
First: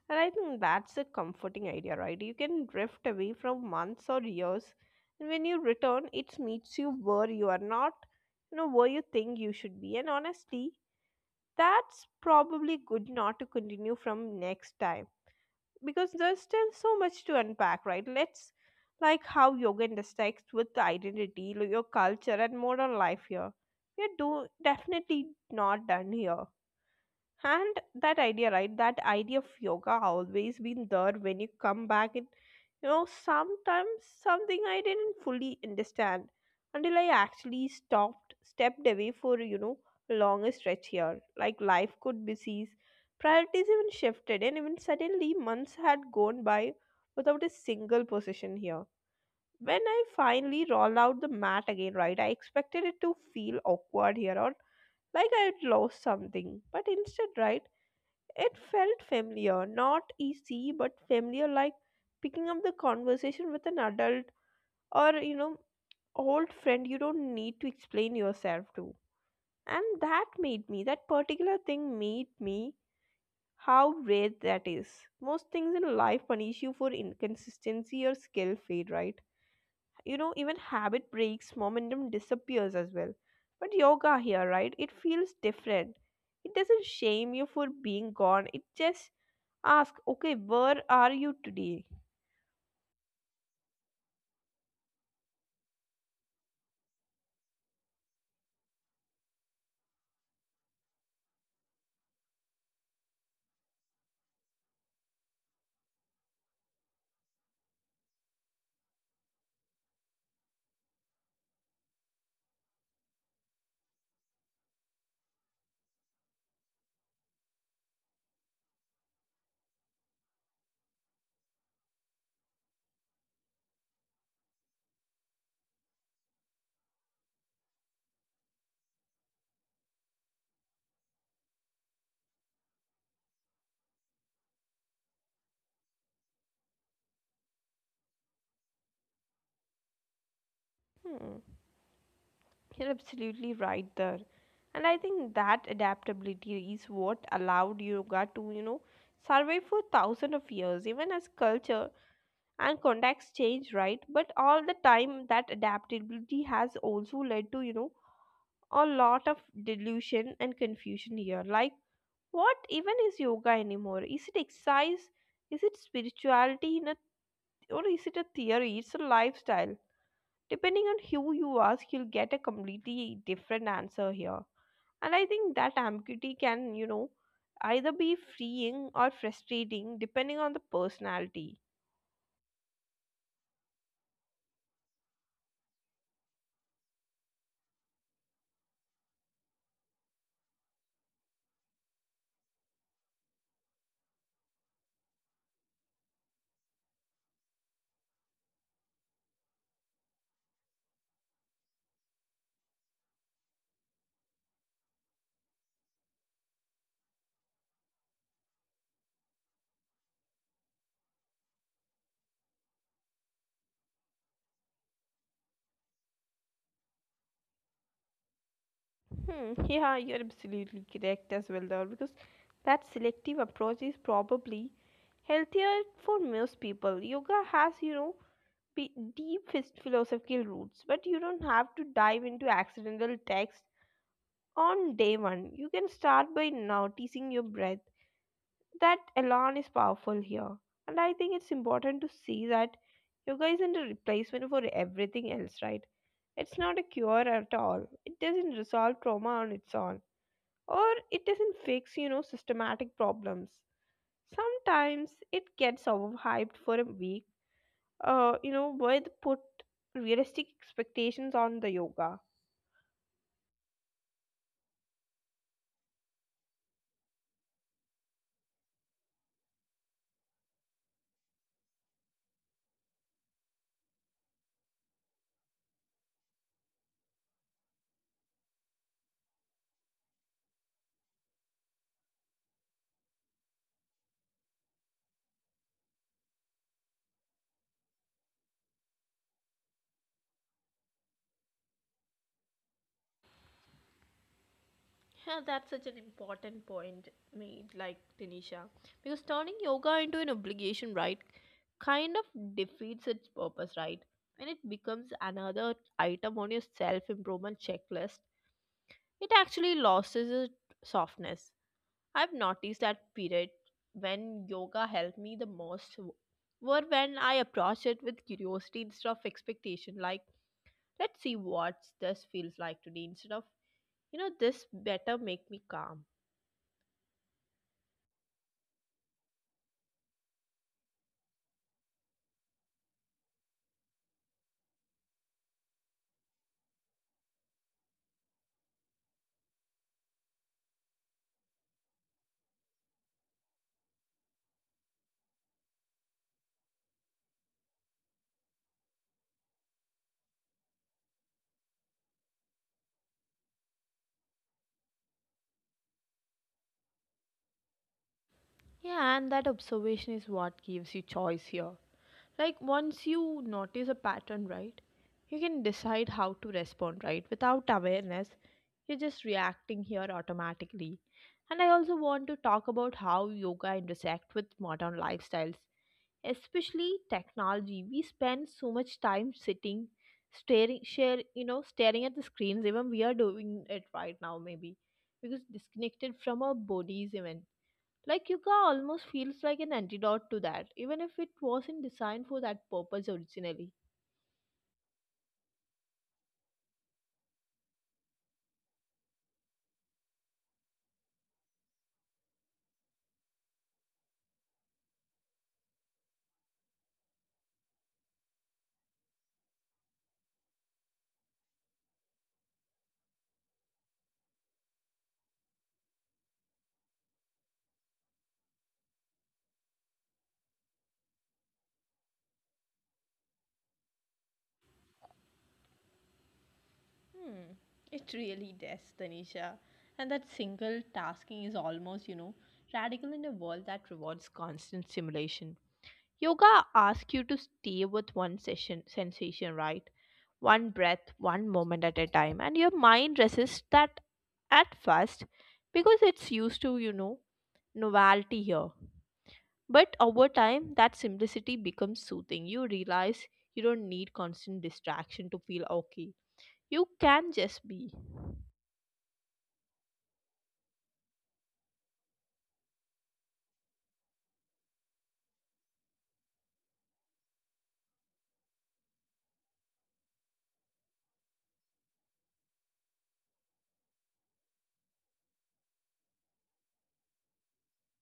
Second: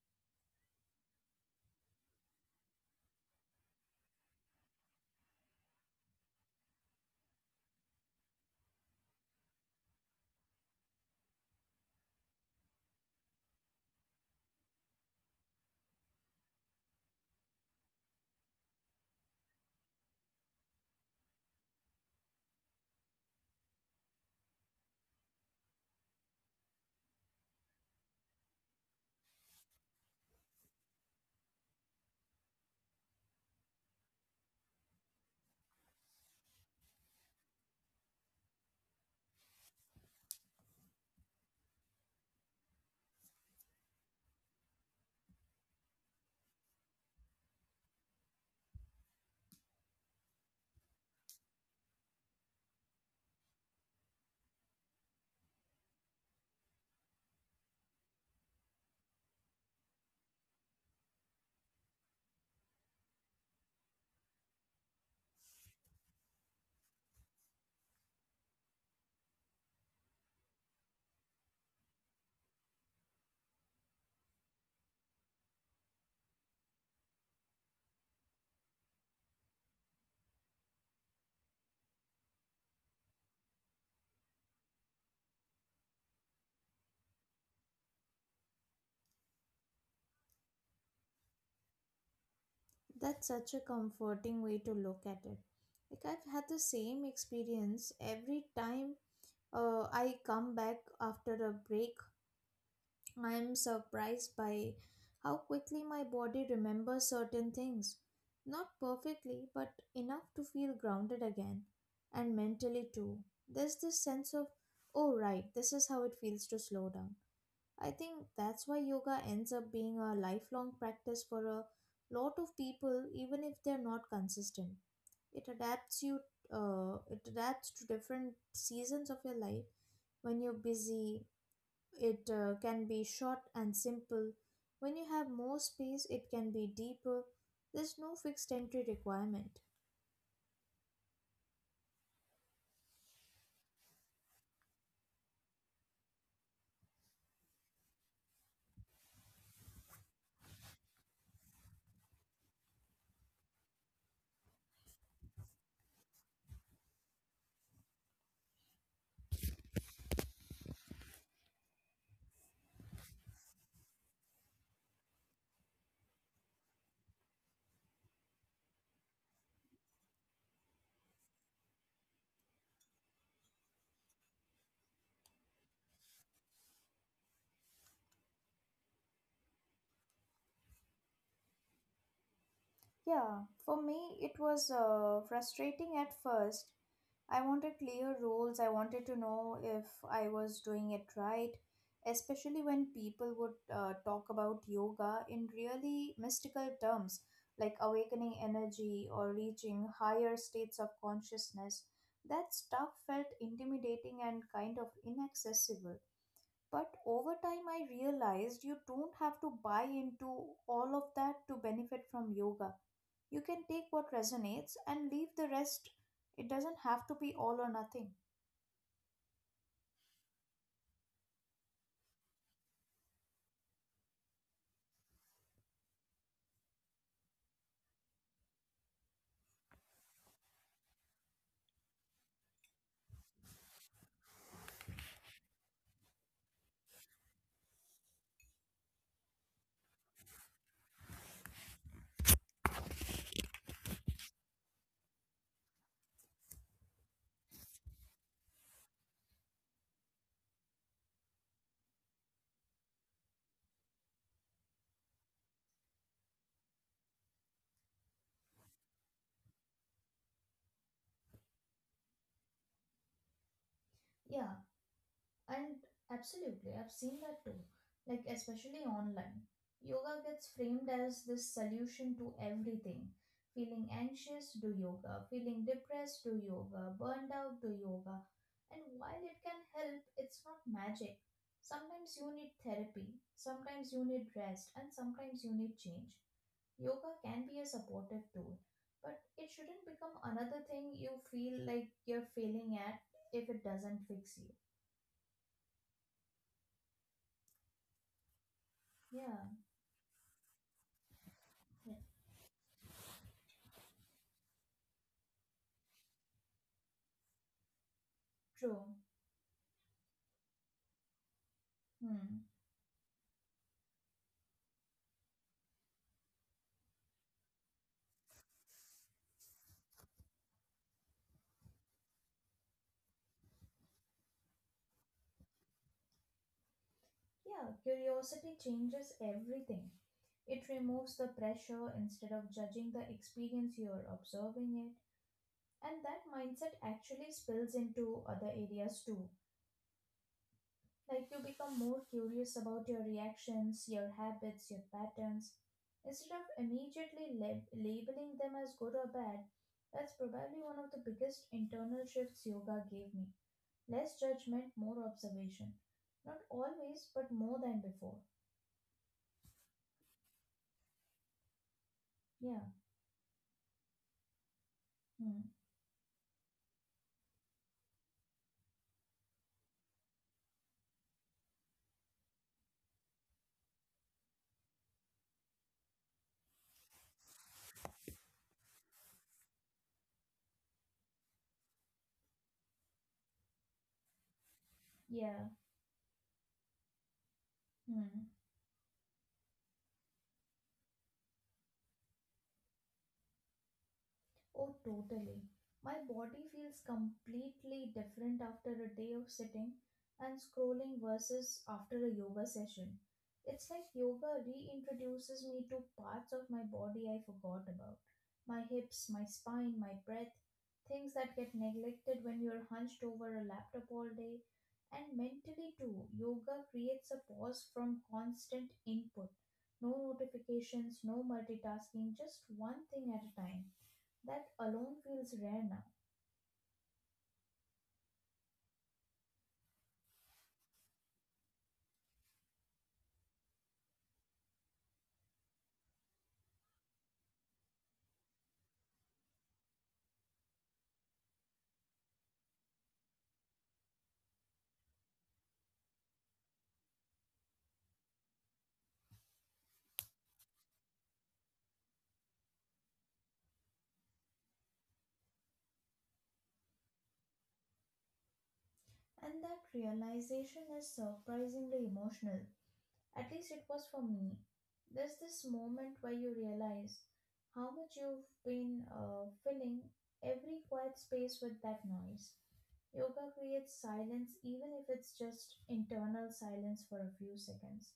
A: And I think that's a comforting idea, right? You can drift away from months or years, and when you return it meets you where you are, not, you know, where you think you should be. And honestly, that's probably good not to continue from next time, because there's still so much to unpack, right? Let's, like how yoga intersects with the identity, your culture, and modern life here. We're definitely not done here. And that idea, right? That idea of yoga always been there when you come back in, you know, sometimes, something I didn't fully understand until I actually stopped, stepped away for, you know, a longer stretch here. Like life could be seized, priorities even shifted, and even suddenly months had gone by without a single position here. When I finally rolled out the mat again, right, I expected it to feel awkward here, or like I had lost something. But instead, right, it felt familiar, not easy, but familiar, like picking up the conversation with an adult, or, you know, old friend you don't need to explain yourself to. And that made me, that particular thing made me how rare that is. Most things in life punish you for inconsistency or skill fade, right? You know, even habit breaks, momentum disappears as well. But yoga here, right? It feels different. It doesn't shame you for being gone. It just ask, okay, where are you today?
B: That's such a comforting way to look at it. Like I've had the same experience every time I come back after a break. I am surprised by how quickly my body remembers certain things. Not perfectly, but enough to feel grounded again, and mentally too. There's this sense of, oh, right, this is how it feels to slow down. I think that's why yoga ends up being a lifelong practice for a lot of people, even if they're not consistent. It adapts you, it adapts to different seasons of your life. When you're busy, it can be short and simple. When you have more space, it can be deeper. There's no fixed entry requirement.
A: Hmm, you're absolutely right there. And I think that adaptability is what allowed yoga to, you know, survive for thousands of years, even as culture and context change, right? But all the time, that adaptability has also led to, you know, a lot of delusion and confusion here. Like, what even is yoga anymore? Is it exercise? Is it spirituality in a, or is it a theory? It's a lifestyle. Depending on who you ask, you'll get a completely different answer here. And I think that ambiguity can, you know, either be freeing or frustrating depending on the personality.
B: Yeah, for me it was frustrating at first. I wanted clear rules. I wanted to know if I was doing it right, especially when people would talk about yoga in really mystical terms like awakening energy or reaching higher states of consciousness. That stuff felt intimidating and kind of inaccessible. But over time, I realized you don't have to buy into all of that to benefit from yoga. You can take what resonates and leave the rest. It doesn't have to be all or nothing.
A: Hmm, *laughs* yeah, you're absolutely correct as well there, because that selective approach is probably healthier for most people. Yoga has, you know, deep philosophical roots, but you don't have to dive into accidental text on day one. You can start by noticing your breath. That elan is powerful here. And I think it's important to see that yoga isn't a replacement for everything else, right? It's not a cure at all. It doesn't resolve trauma on its own, or it doesn't fix, you know, systematic problems. Sometimes it gets overhyped for a week. You know, with put realistic expectations on the yoga.
B: Yeah, and absolutely, I've seen that too. Like, especially online. Yoga gets framed as this solution to everything. Feeling anxious, do yoga. Feeling depressed, do yoga. Burned out, do yoga. And while it can help, it's not magic. Sometimes you need therapy, sometimes you need rest, and sometimes you need change. Yoga can be a supportive tool, but it shouldn't become another thing you feel like you're failing at if it doesn't fix you.
A: Yeah, that's such an important point made, like Tanisha. Because
B: Yeah.
A: turning yoga into an obligation, right,
B: Yeah,
A: kind of defeats its purpose, right? When it becomes another item on your self improvement checklist,
B: true.
A: it actually loses its softness.
B: Hmm.
A: I've noticed that period when yoga helped me the most were when I approached it with curiosity instead of expectation. Like, let's see what this feels like today instead of, this better make me calm.
B: Yeah, curiosity changes everything. It removes the pressure. Instead of judging the experience, you are observing it. And that mindset actually spills into other areas too. Like you become more curious about your reactions, your habits, your patterns. Instead of immediately labeling them as good or bad, that's probably one of the biggest internal shifts yoga gave me. Less judgment, more observation. Not always, but more than before.
A: Yeah, and that observation is what gives you choice here.
B: Yeah.
A: Like, once you notice a pattern, right, you
B: Hmm.
A: can decide how to respond, right? Without awareness, you're just reacting here automatically. And I also want to talk about how yoga intersect with modern lifestyles, especially technology. We spend so much time sitting, staring, share, you know, staring at the screens. Even we are doing it right now, maybe because
B: Yeah.
A: disconnected from our bodies, even like
B: Hmm.
A: yoga almost feels like an antidote to that, even if it wasn't designed for that purpose originally.
B: Oh, totally. My body feels completely different after a day of sitting and scrolling versus after a yoga session. It's like yoga reintroduces me to parts of my body I forgot about, my hips, my spine, my breath, things that get neglected when you're hunched over a laptop all day. And mentally, too, yoga creates a pause from constant input. No notifications, no multitasking, just one thing at a time. That alone feels rare now.
A: Hmm, it really does, Tanisha. And that single tasking is almost, radical in a world that rewards constant stimulation. Yoga asks you to stay with one session sensation, right? One breath, one moment at a time, and your mind resists that at first because it's used to, novelty here. But over time, that simplicity becomes soothing. You realize you don't need constant distraction to feel okay. You can just be.
B: And that realization is surprisingly emotional. At least it was for me. There's this moment where you realize how much you've been filling every quiet space with that noise. Yoga creates silence, even if it's just internal silence for a few seconds.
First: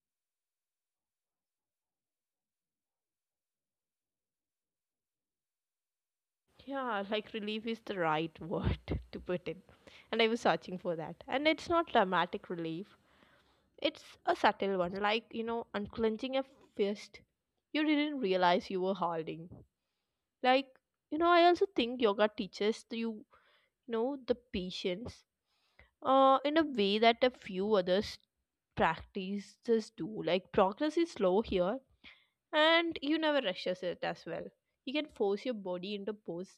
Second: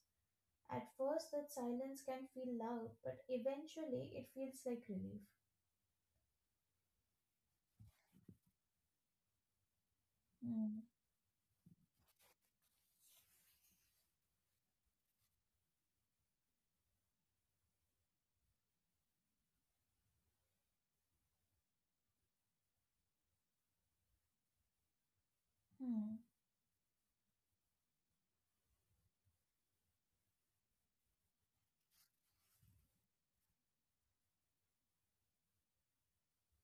B: At first, that silence can feel loud, but eventually it feels like relief.
A: Yeah, like relief is the right word *laughs* to put in. And I was searching
B: Hmm.
A: for that. And it's not dramatic relief, it's a subtle one, like, unclenching a fist you didn't realize you were holding. Like, I also think yoga teaches you, the patience
B: Hmm.
A: in a way that a few other practices do. Like progress is slow here, and you never rushes it as well. You can force your body into pose.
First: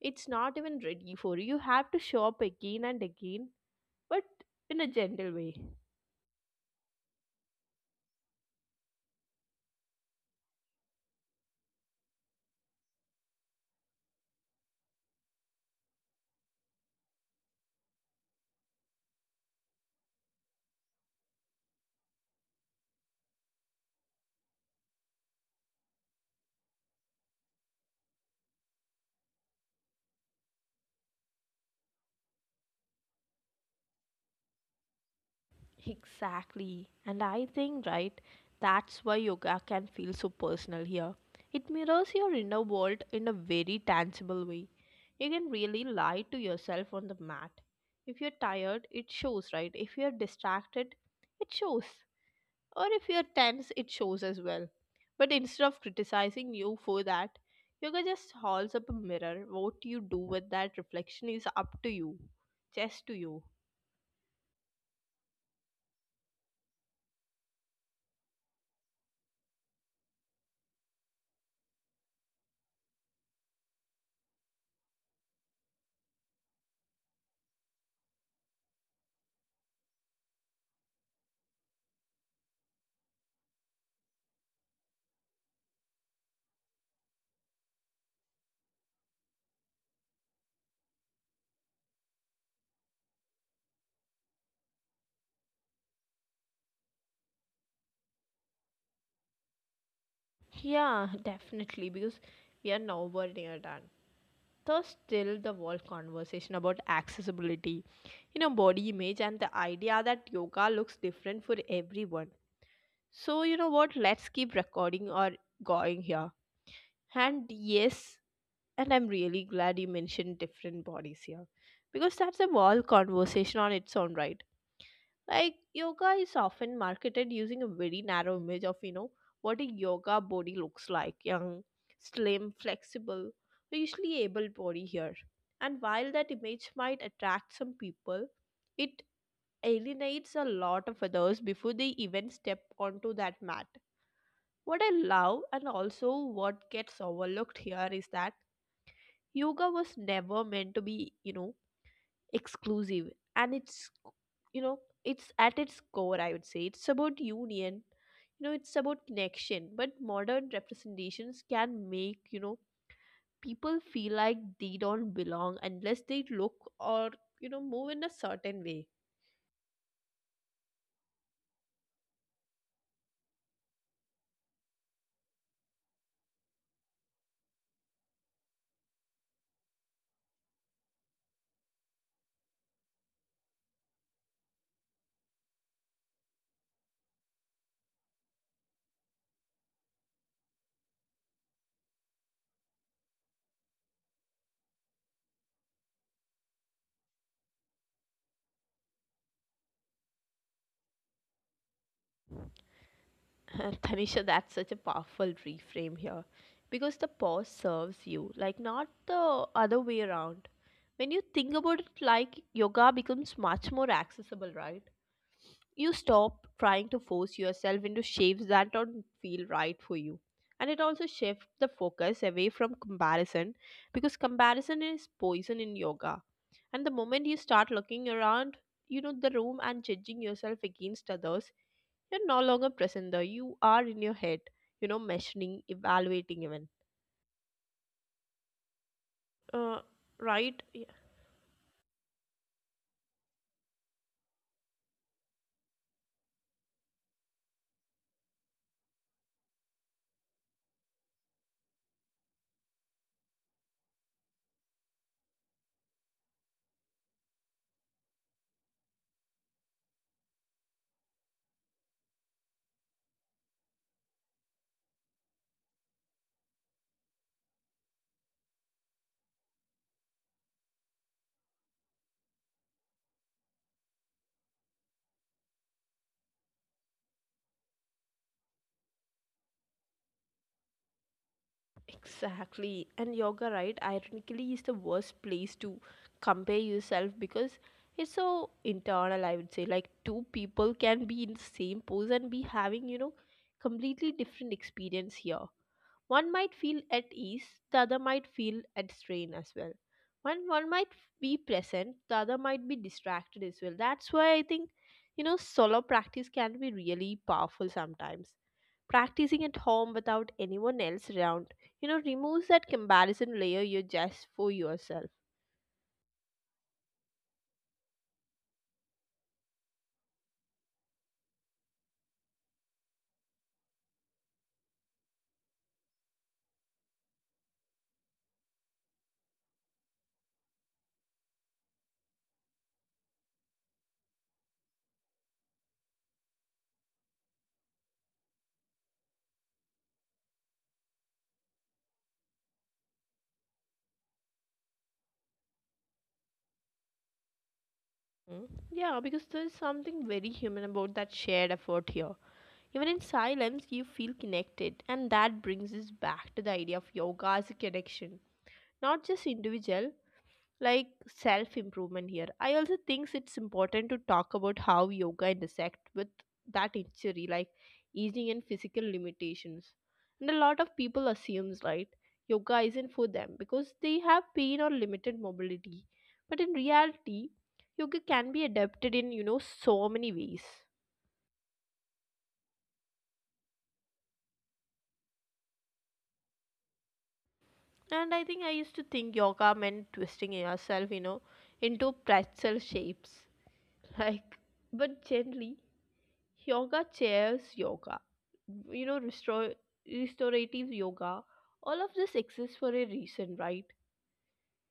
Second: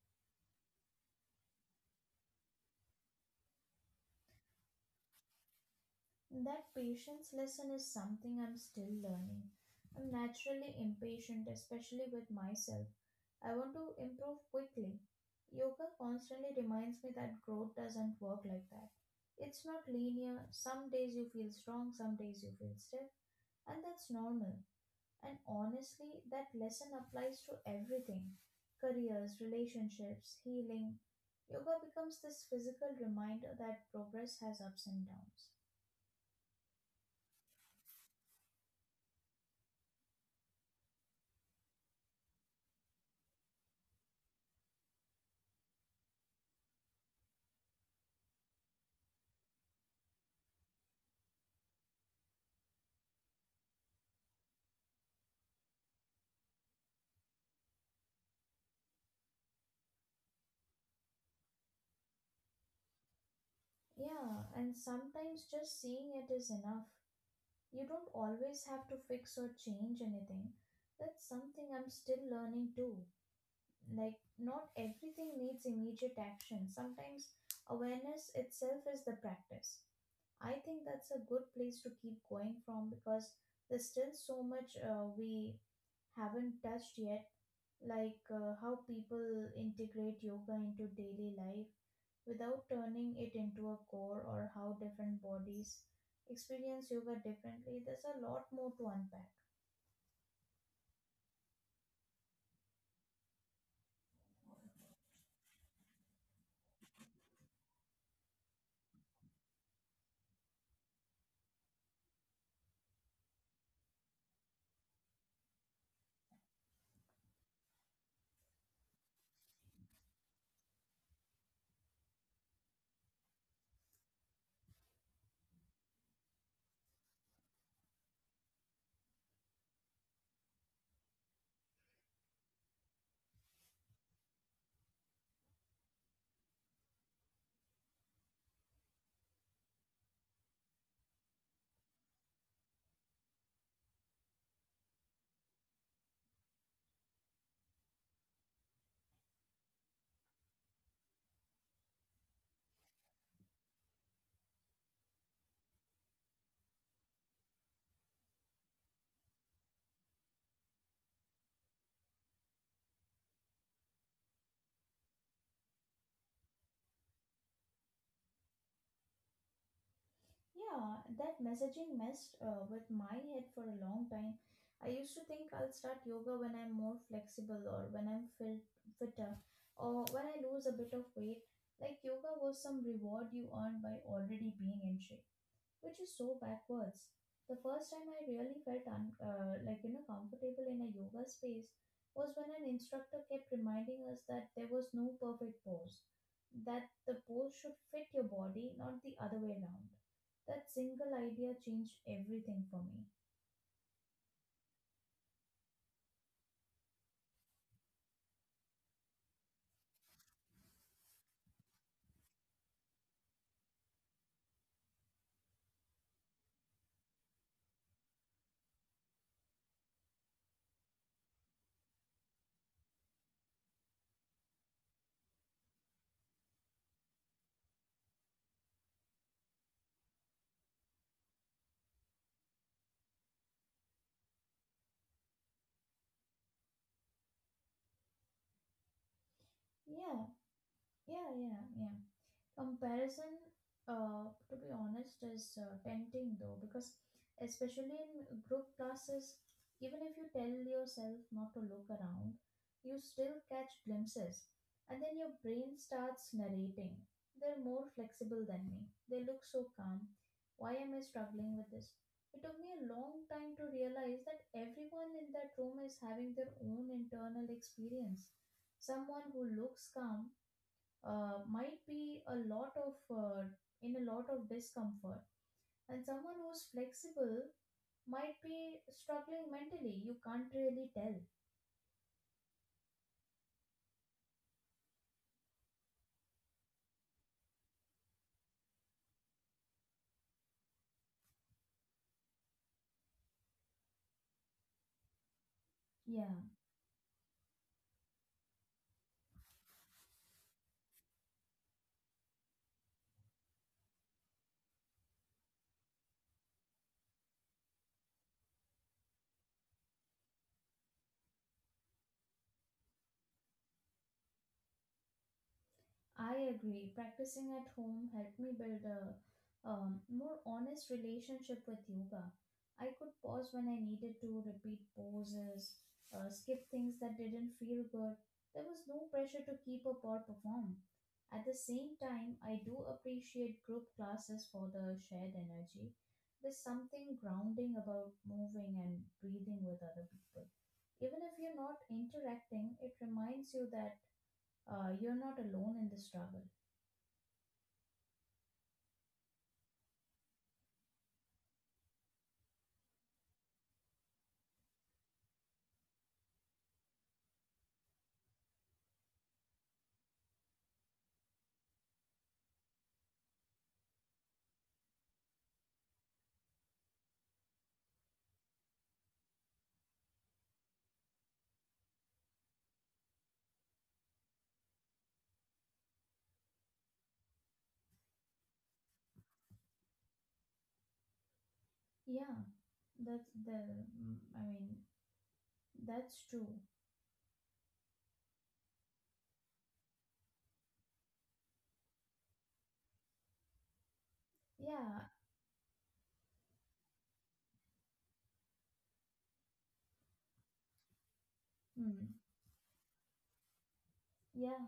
A: It's not even ready for you. You have to show up again and again, but in a gentle way.
B: That patience lesson is something I'm still learning. I'm naturally impatient, especially with myself. I want to improve quickly. Yoga constantly reminds me that growth doesn't work like that. It's not linear. Some days you feel strong, some days you feel stiff, and that's normal. And honestly, that lesson applies to everything: careers, relationships, healing. Yoga becomes this physical reminder that progress has ups and downs.
A: Exactly. And I think, right, that's why yoga can feel so personal here. It mirrors your inner world in a very tangible way. You can really lie to yourself on the mat. If you're tired, it shows, right? If you're distracted, it shows. Or if you're tense, it shows as well. But instead of criticizing you for that, yoga just holds up a mirror. What you do with that reflection is up to you, just to you.
B: Yeah, and sometimes just seeing it is enough. You don't always have to fix or change anything. That's something I'm still learning too. Like, not everything needs immediate action. Sometimes awareness itself is the practice. I think that's a good place to keep going from because there's still so much we haven't touched yet, like how people integrate yoga into daily life without turning it into a core, or how different bodies experience yoga differently. There's a lot more to unpack.
A: Yeah, *laughs* definitely, because we are nowhere near done. There's still the whole conversation about accessibility, body image, and the idea that yoga looks different for everyone. So, you know what? Let's keep recording or going here. And yes, and I'm really glad you mentioned different bodies here because that's a whole conversation on its own, right? Like yoga is often marketed using a very narrow image of, what a yoga body looks like, young, slim, flexible, usually able body here. And while that image might attract some people, it alienates a lot of others before they even step onto that mat. What I love and also what gets overlooked here is that yoga was never meant to be, exclusive, and it's, you know it's at its core, I would say it's about union, it's about connection. But modern representations can make, people feel like they don't belong unless they look or, move in a certain way.
B: Yeah, that messaging messed with my head for a long time. I used to think I'll start yoga when I'm more flexible or when I'm fitter or when I lose a bit of weight. Like yoga was some reward you earned by already being in shape. Which is so backwards. The first time I really felt like you know comfortable in a yoga space was when an instructor kept reminding us that there was no perfect pose, that the pose should fit your body, not the other way around. That single idea changed everything for
A: *laughs*
B: me.
A: Tanisha, that's such a powerful reframe here because the pause serves you, like not the other way around. When you think about it, like yoga becomes much more accessible, right? You stop trying to force yourself into shapes that don't feel right for you. And it also shifts the focus away from comparison because comparison is poison in yoga. And the moment you start looking around, the room and judging yourself against others, you're no longer present there. You are in your head, measuring, evaluating even. Uh,
B: Yeah,
A: right?
B: yeah, yeah, yeah. Comparison to be honest is tempting, though, because especially in group classes, even if you tell yourself not to look around, you still catch glimpses, and then your brain starts narrating: they're more flexible than me, they look so calm, why am I struggling with this? It took me a long time to realize that everyone in that room is having their own internal experience. Someone who looks calm might be a lot of in a lot of discomfort, and someone who's flexible might be struggling mentally. You can't really tell.
A: Exactly. And yoga, right, ironically is the worst place to compare yourself because it's so internal, I would say. Like two people can be in the same pose and be having, completely different experience here. One
B: Yeah,
A: might feel at ease, the other might feel at strain as well. One might be present, the other might be distracted as well. That's why I think, solo practice can be really powerful sometimes. Practicing at home without anyone else around, removes that comparison layer, you're just for yourself.
B: I agree. Practicing at home helped me build a more honest relationship with yoga. I could pause when I needed to, repeat poses, skip things that didn't feel good. There was no pressure to keep up or perform. At the same time, I do appreciate group classes for the shared energy. There's something grounding about moving and breathing with other people. Even if you're not interacting, it reminds you that you're not alone in the struggle.
A: Mm. Yeah, because there's something very human about that shared effort here. Even in silence, you feel connected, and that brings us back to the idea of yoga as a connection, not just individual, like self improvement here. I also think it's important to talk about how yoga intersect with that injury, like aging and physical limitations, and a lot of people assumes right yoga isn't for them because they have pain or limited mobility. But in reality, yoga can be adapted in, so many ways.
B: Yeah, I mean, that's true.
A: And I think I used to think yoga meant twisting yourself, into pretzel shapes, *laughs* like, but
B: Yeah,
A: gently, yoga chairs yoga, restore restorative yoga, all of this
B: mm,
A: exists for a reason, right?
B: yeah,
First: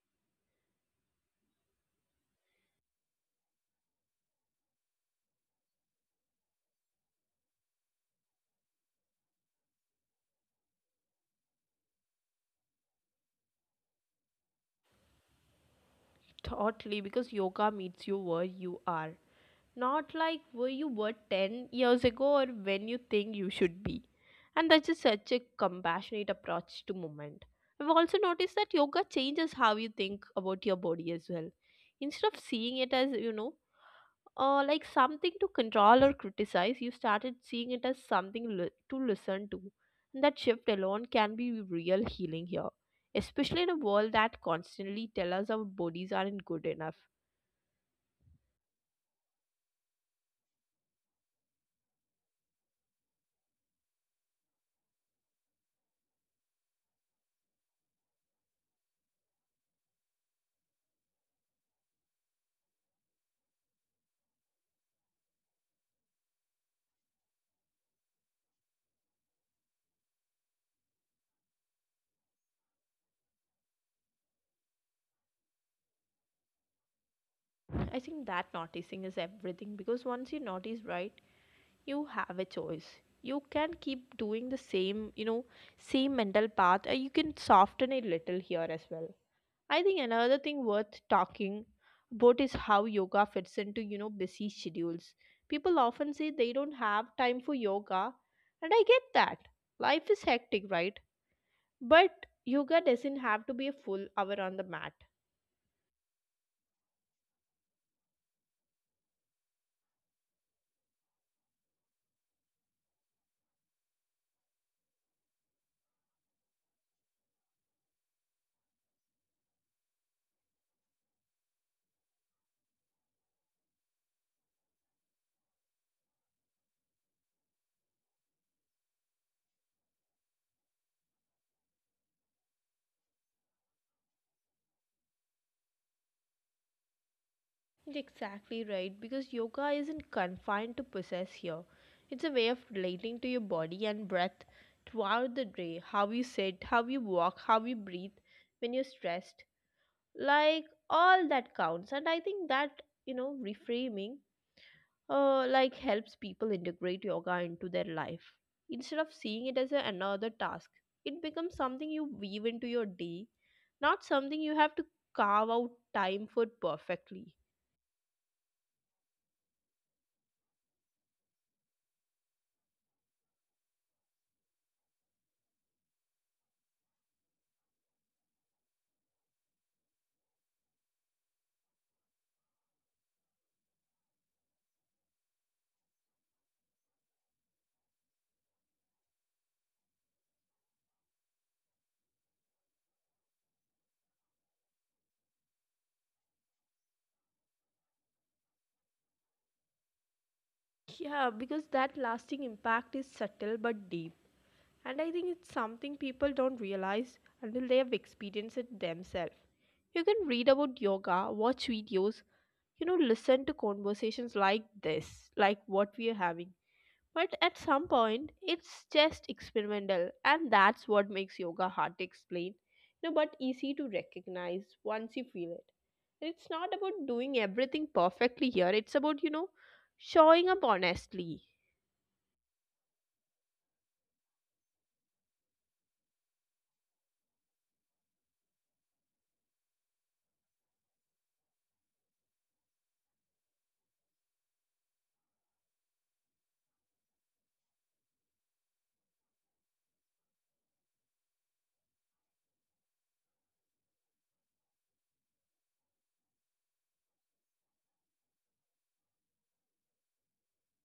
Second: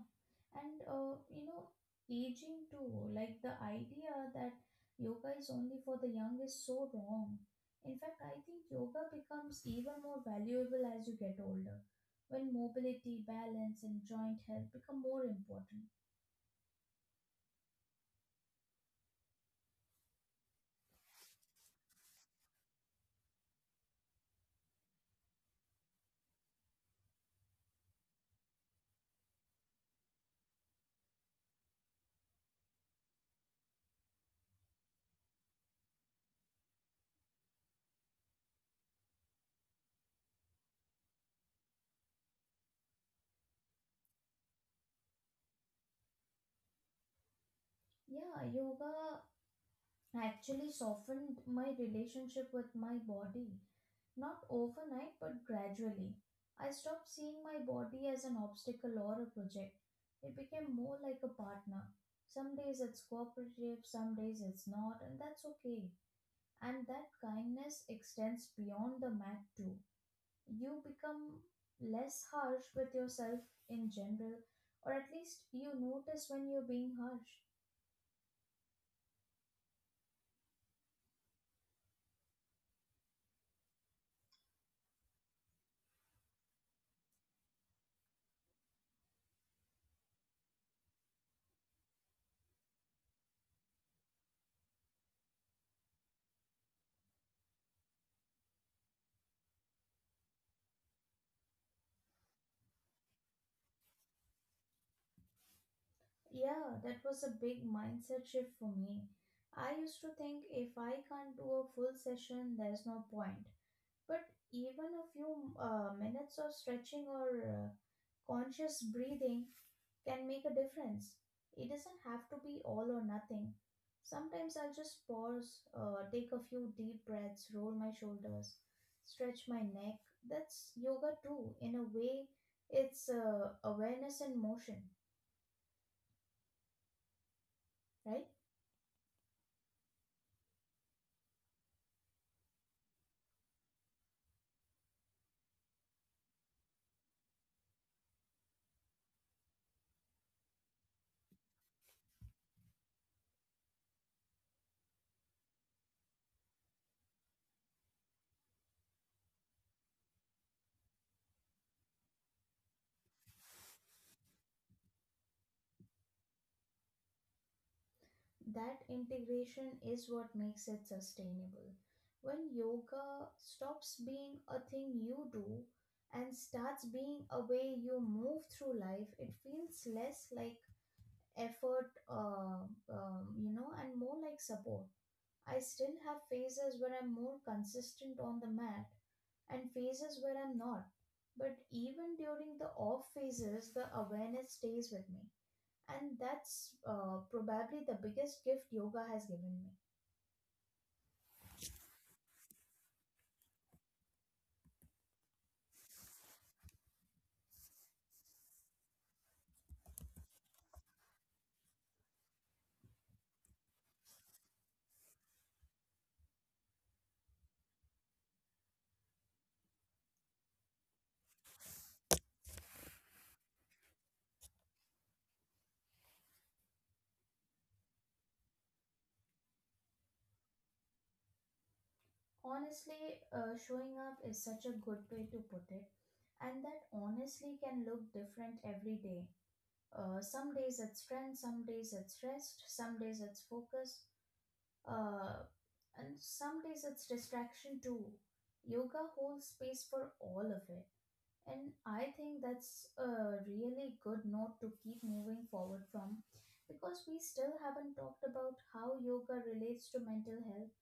B: and you know, aging too. Like the idea that yoga is only for the young is so wrong. In fact, I think yoga becomes even more valuable as you get older, when mobility, balance, and joint health become more important.
A: Totally, because yoga meets you where you are, not like where you were 10 years ago or when you think you should be. And that's just such a compassionate approach to movement. I've also noticed that yoga changes how you think about your body as well. Instead of seeing it as, like something to control or criticize, you started seeing it as something to listen to. And that shift alone can be real healing here, especially in a world that constantly tell us our bodies aren't good enough.
B: Yeah, yoga actually softened my relationship with my body. Not overnight, but gradually. I stopped seeing my body as an obstacle or a project. It became more like a partner. Some days it's cooperative, some days it's not, and that's okay. And that kindness extends beyond the mat too. You become less harsh with yourself in general, or at least you notice when you're being harsh.
A: I think that noticing is everything because once you notice, right, you have a choice. You can keep doing the same, same mental path, or you can soften it little here as well. I think another thing worth talking about is how yoga fits into, busy schedules. People often say they don't have time for yoga, and I get that. Life is hectic, right? But yoga doesn't have to be a full hour on the mat.
B: Yeah, that was a big mindset shift for me. I used to think if I can't do a full session, there's no point. But even a few minutes of stretching or conscious breathing can make a difference. It doesn't have to be all or nothing. Sometimes I'll just pause, take a few deep breaths, roll my shoulders, stretch my neck. That's yoga too. In a way, it's awareness in motion, right?
A: Exactly right, because yoga isn't confined to possess here. It's a way of relating to your body and breath throughout the day, how you sit, how you walk, how you breathe when you're stressed. Like all that counts. And I think that, reframing like helps people integrate yoga into their life. Instead of seeing it as a, another task, it becomes something you weave into your day, not something you have to carve out time for perfectly.
B: That integration is what makes it sustainable. When yoga stops being a thing you do and starts being a way you move through life, it feels less like effort, you know, and more like support. I still have phases where I'm more consistent on the mat and phases where I'm not. But even during the off phases, the awareness stays with me, and that's probably the biggest gift yoga has given me.
A: Yeah, because that lasting impact is subtle but deep. And I think it's something people don't realize until they have experienced it themselves. You can read about yoga, watch videos, listen to conversations like this, like what we are having, but at some point it's just experimental. And that's what makes yoga hard to explain, but easy to recognize once you feel it. And it's not about doing everything perfectly here, it's about, showing up honestly.
B: Honestly, showing up is such a good way to put it, and that honestly can look different every day. Some days it's strength, some days it's rest, some days it's focus, uh, and some days it's distraction too. Yoga holds space for all of it. And I think that's a really good note to keep moving forward from, because we still haven't talked about how yoga relates to mental health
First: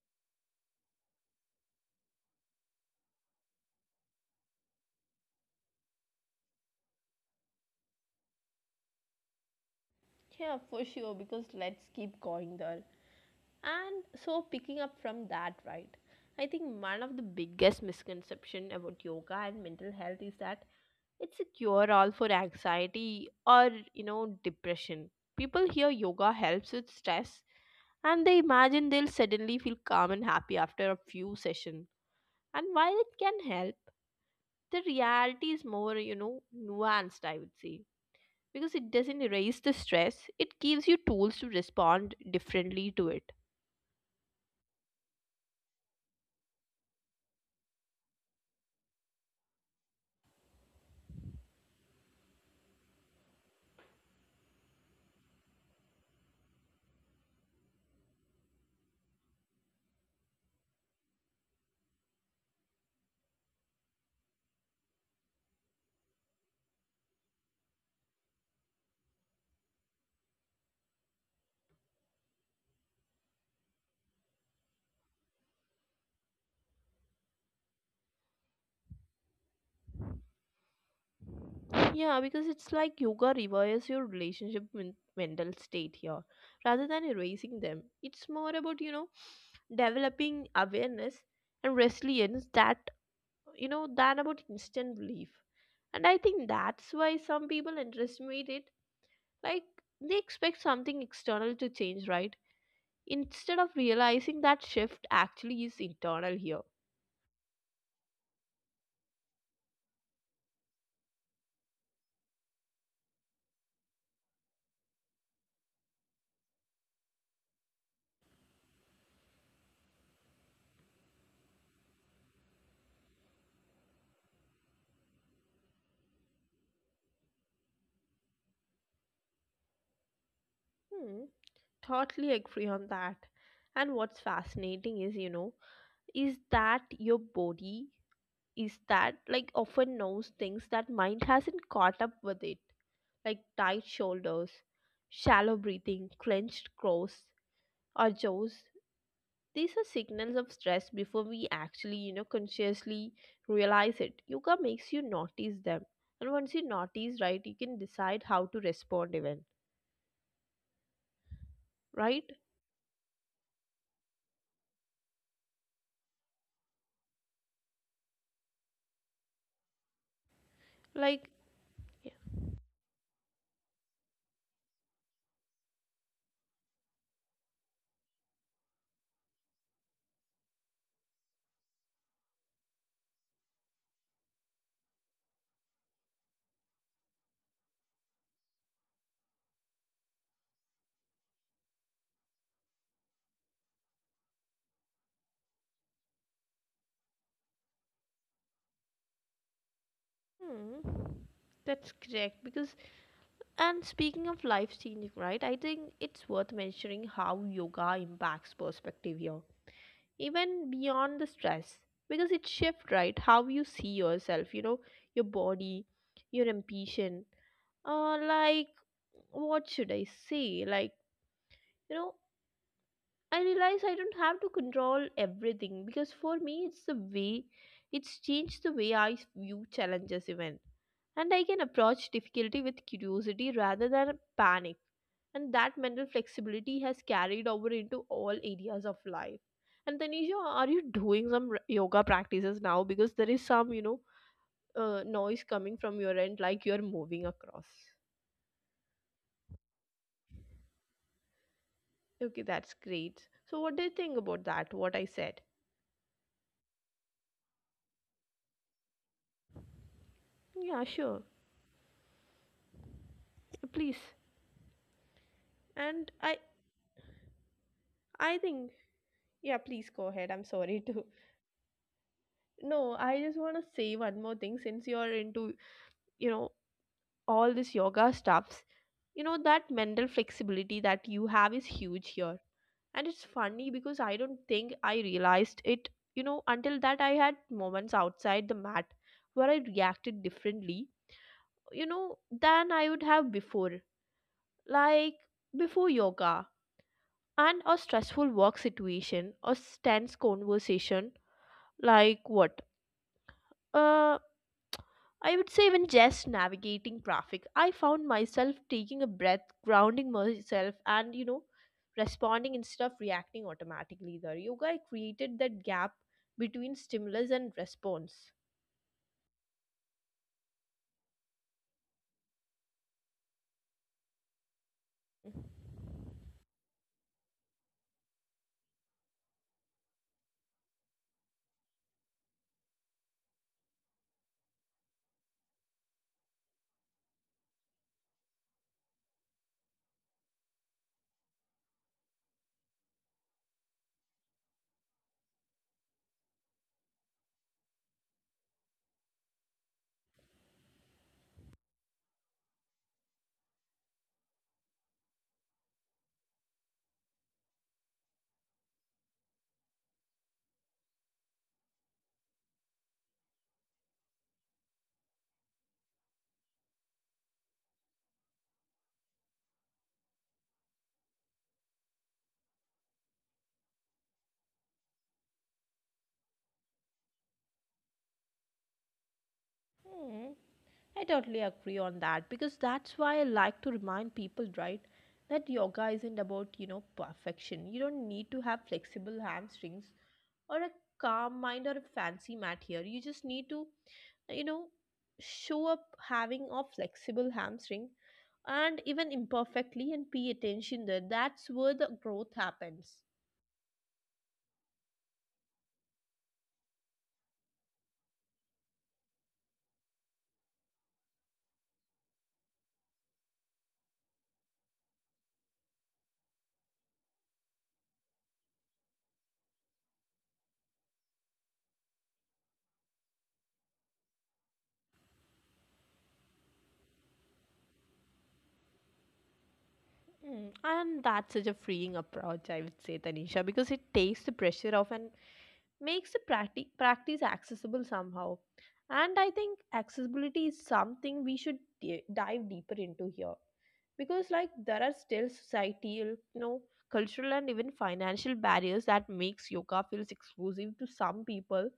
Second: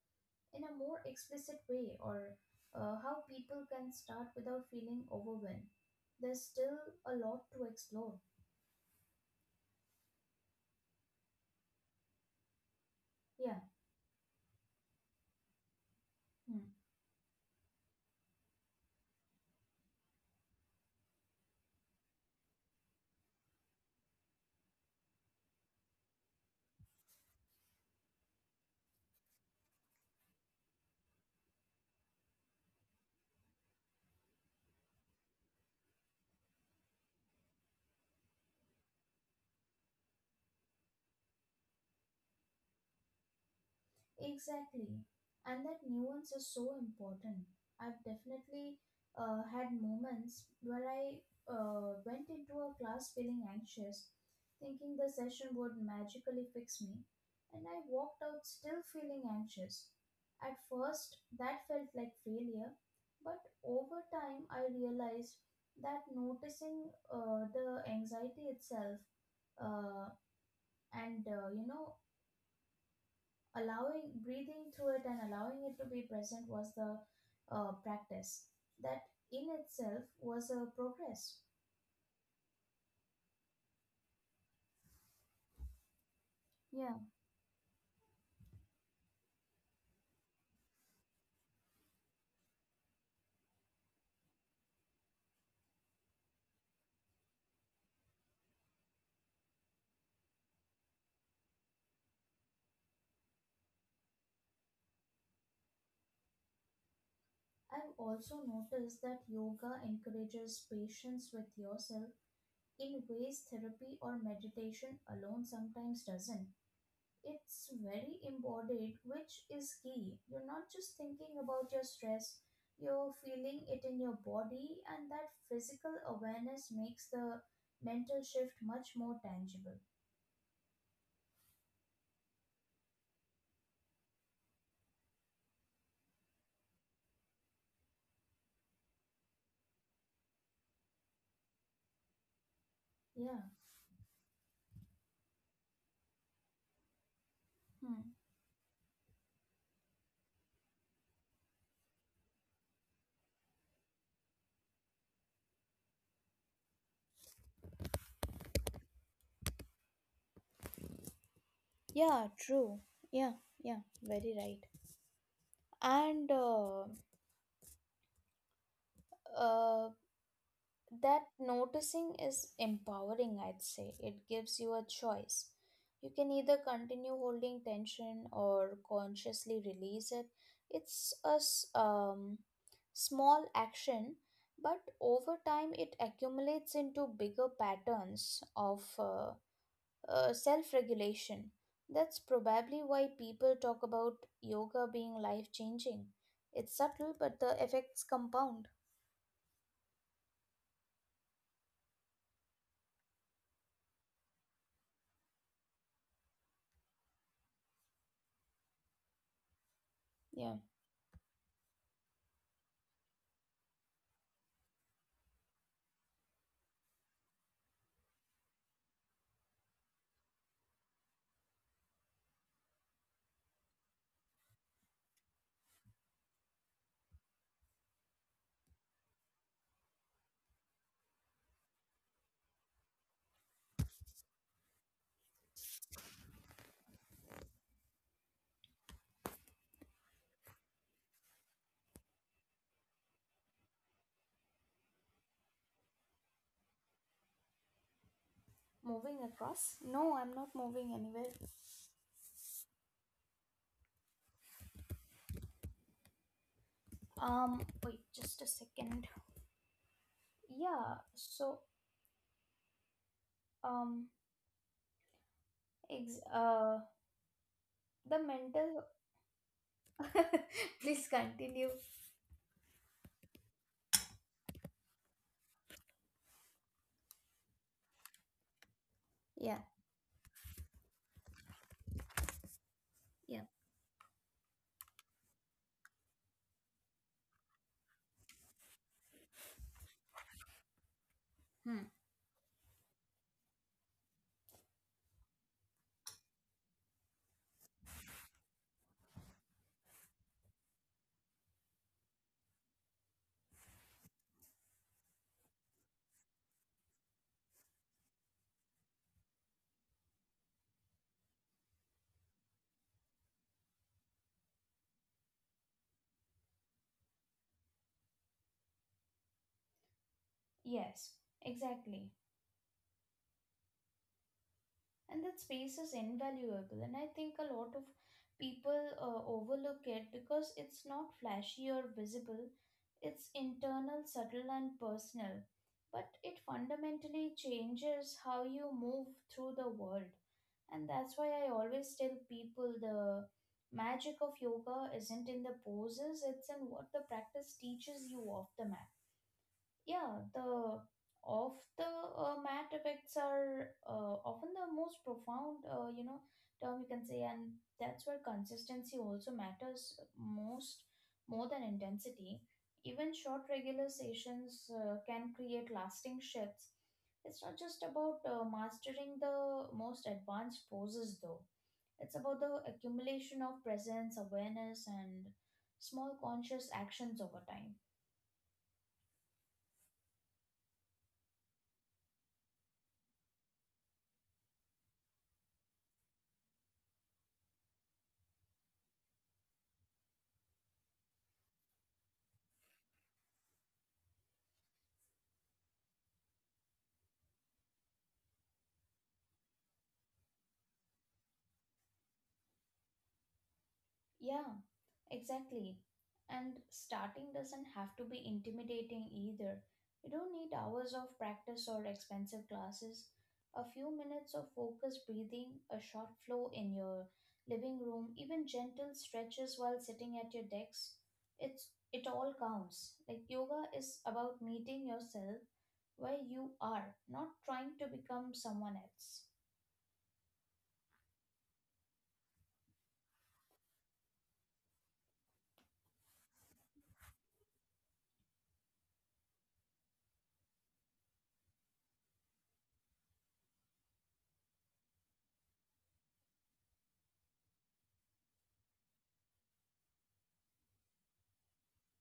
B: in a more explicit way, or how people can start without feeling overwhelmed. There's still a lot to explore.
A: Yeah, for sure, because let's keep going there.
B: Yeah.
A: And so picking up from that, right, I
B: Hmm.
A: think one of the biggest misconception about yoga and mental health is that it's a cure all for anxiety or, depression. People hear yoga helps with stress and they imagine they'll suddenly feel calm and happy after a few sessions. And while it can help, the reality is more, nuanced, I would say. Because it doesn't erase the stress, it gives you tools to respond differently to it.
B: Exactly. And that nuance is so important. I've definitely had moments where I went into a class feeling anxious, thinking the session would magically fix me, and I walked out still feeling anxious. At first, that felt like failure, but over time, I realized that noticing the anxiety itself, uh, and allowing breathing through it and allowing it to be present was the practice. That in itself was a progress.
A: Yeah, because it's like yoga rewires your relationship with mental state here. Rather
B: Yeah.
A: than erasing them, it's more about, developing awareness and resilience that, than about instant relief. And I think that's why some people underestimate it. Like, they expect something external to change, right? Instead of realizing that shift actually is internal here.
B: I've also noticed that yoga encourages patience with yourself in ways therapy or meditation alone sometimes doesn't. It's very embodied, which is key. You're not just thinking about your stress, you're feeling it in your body, and that physical awareness makes the mental shift much more tangible.
A: Hmm, totally agree on that. And what's fascinating is, your body is that like often knows things that mind hasn't caught up with it,
B: Yeah.
A: like tight shoulders, shallow breathing, clenched crows
B: Hmm.
A: or jaws. These are signals of stress before we actually, consciously realize it. Yoga makes you notice them, and once you notice, right, you can decide how to respond, even, right?
B: Yeah, true. Yeah, yeah, very right. And uh, that
A: Like
B: noticing
A: yeah.
B: is empowering, I'd say. It gives you a choice. You can either continue holding tension or consciously release it. It's a small action, but over time it accumulates into bigger patterns of self regulation. That's probably why people talk about yoga being life changing. It's subtle, but the effects compound.
A: Hmm, that's correct. Because, and speaking of life changing, right, I think it's worth mentioning how yoga impacts perspective here,
B: Yeah.
A: even beyond the stress, because it shifts, right, how you see yourself, your body, your ambition. Like, what should I say? Like, you know, I realize I don't have to control everything, because for me it's the way it's changed the way I view challenges even. And I can approach difficulty with curiosity rather than panic. And that mental flexibility has carried over into all areas of life. And Tanisha, are you doing some yoga practices now? Because there is some, noise coming from your end, like you're moving across.
B: Moving across? No, I'm not moving anywhere.
A: Okay, that's great. So, what do you think about that? What I said?
B: Um, Wait just a second. Yeah,
A: Yeah, sure.
B: so, um,
A: Please.
B: ex-
A: And
B: uh, the
A: I
B: mental.
A: think yeah, please go ahead. I'm
B: *laughs*
A: sorry
B: Please
A: *laughs* to.
B: continue.
A: No, I just want to say one more thing since you're into, you know, all this yoga stuffs. You know,
B: Yeah,
A: that mental flexibility that you have is huge here. And
B: yeah.
A: it's funny because I don't think I realized it, you know, until that I had moments outside the mat where I reacted differently,
B: Hmm.
A: you know, than I would have before. Like before yoga and a stressful work situation or tense conversation. Like what? Uh, I would say, even just navigating traffic, I found myself taking a breath, grounding myself, and you know, responding instead of reacting automatically. There, yoga created that gap between stimulus and response.
B: Yes, exactly. And that space is invaluable, and I think a lot of people overlook it because it's not flashy or visible. It's internal, subtle and personal, but it fundamentally changes how you move through the world. And that's why I always tell people the magic of yoga isn't in the poses, it's in what the practice teaches you off the mat. Yeah, the off the mat effects are often the most profound, term you can say, and that's where consistency also matters most, more than intensity. Even short regular sessions can create lasting shifts. It's not just about mastering the most advanced poses, though. It's about the accumulation of presence, awareness, and small conscious actions over time.
A: Hmm, I totally agree on that because that's why I like to remind people, right, that yoga isn't about, you know, perfection. You don't need to have flexible hamstrings or a calm mind or a fancy mat here. You just need to, you know, show up having a flexible hamstring and even imperfectly and pay attention there. That's where the growth happens.
B: Yeah. Exactly. And starting doesn't have to be intimidating either. You don't need hours of practice or expensive classes. A few minutes of focused breathing, a short flow in your living room, even gentle stretches while sitting at your desk. It all counts. Like, yoga is about meeting yourself where you are, not trying to become someone else.
A: Mm. And that's such a freeing approach, I would say, Tanisha, because it takes the pressure off and makes the practice accessible somehow. And I think accessibility is something we should dive deeper into here, because like there are still societal, you know, cultural and even financial barriers that makes yoga feels exclusive to some people,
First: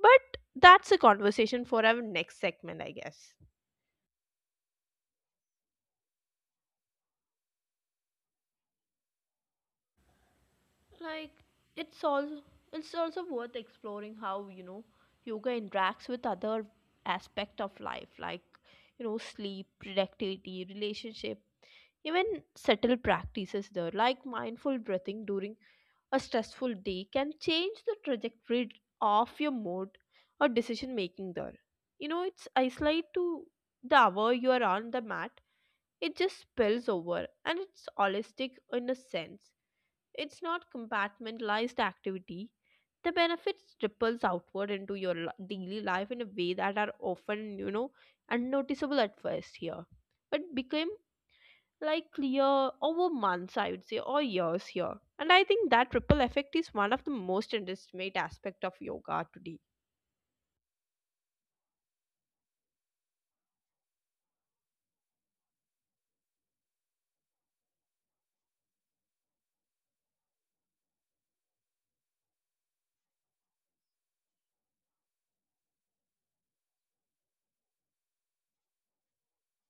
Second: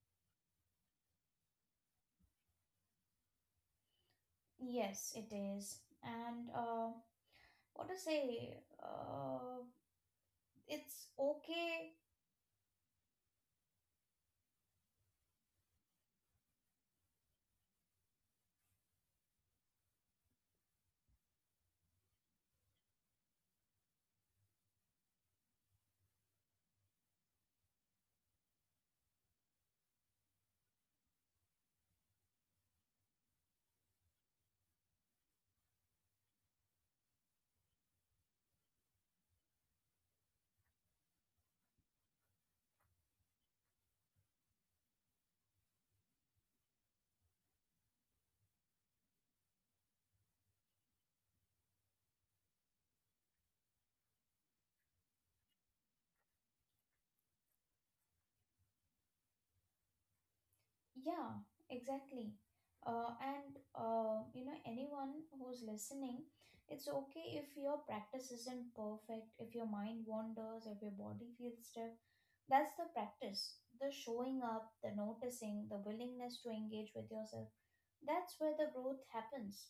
A: but that's a conversation for our next segment, I guess.
B: Yes, it is. And what to say? Uh, it's
A: like
B: okay.
A: it's all it's also worth exploring how, you know, yoga interacts with other aspect of life, like, you know, sleep, productivity, relationship, even subtle practices there, like mindful breathing during a stressful day can change the trajectory of your mood or decision making there. You know, it's isolate to the hour you are on the mat. It just spills over and it's holistic in a sense. It's not compartmentalized activity. The benefits ripples outward into your daily life in a way that are often, you know, unnoticeable at first here, but became like clear over months, I would say, or years here. And I think that ripple effect is one of the most underestimated aspect of yoga today.
B: Yeah, exactly. And anyone who's listening, it's okay if your practice isn't perfect, if your mind wanders, if your body feels stiff. That's the practice, the showing up, the noticing, the willingness to engage with yourself. That's where the growth happens.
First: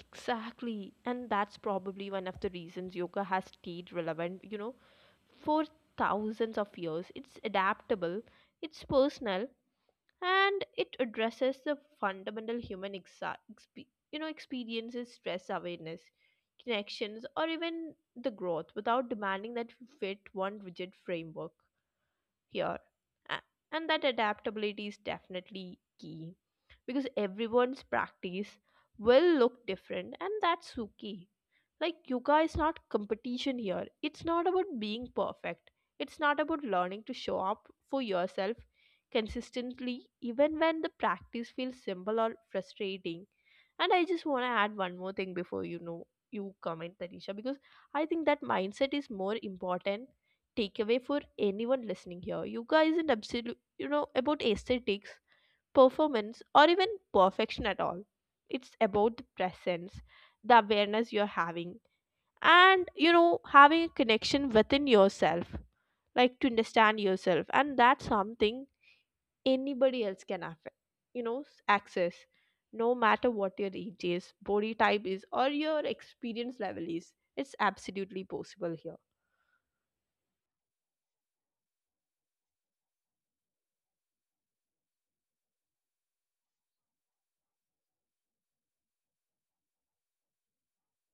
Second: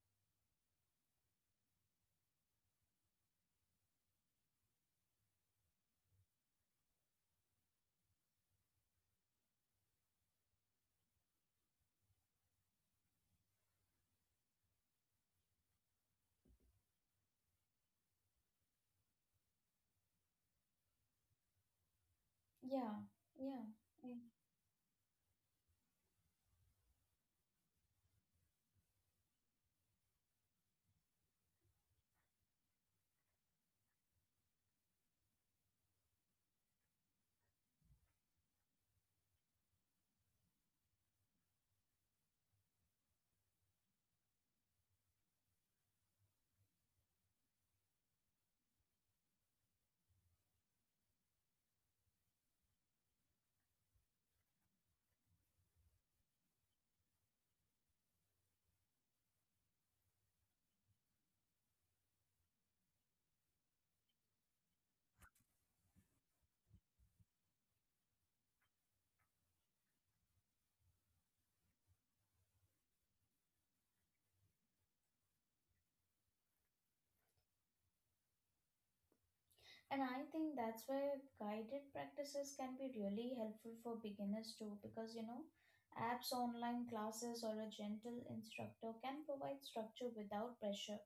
A: Exactly, and that's probably one of the reasons yoga has stayed relevant, you know, for thousands of years. It's adaptable, it's personal, and it addresses the fundamental human you know experiences, stress, awareness, connections, or even the growth without demanding that we fit one rigid framework here.
B: Yeah,
A: A-
B: yeah,
A: And that
B: yeah.
A: adaptability is definitely key, because everyone's practice will look different, and that's okay. Like, yoga is not competition here, it's not about being perfect, it's not about learning to show up for yourself consistently, even when the practice feels simple or frustrating. And I just want to add one more thing before, you comment, Tanisha, because I think that mindset is more important takeaway for anyone listening here. Yoga isn't absolute, you know, about aesthetics, performance, or even perfection at all. It's about the presence, the awareness you're having, and you know, having a connection within yourself, like to understand yourself, and that's something anybody else can affect, access. No matter what your age is, body type is, or your experience level is, it's absolutely possible here.
B: And I think that's where guided practices can be really helpful for beginners too, because, you know, apps, online classes, or a gentle instructor can provide structure without pressure.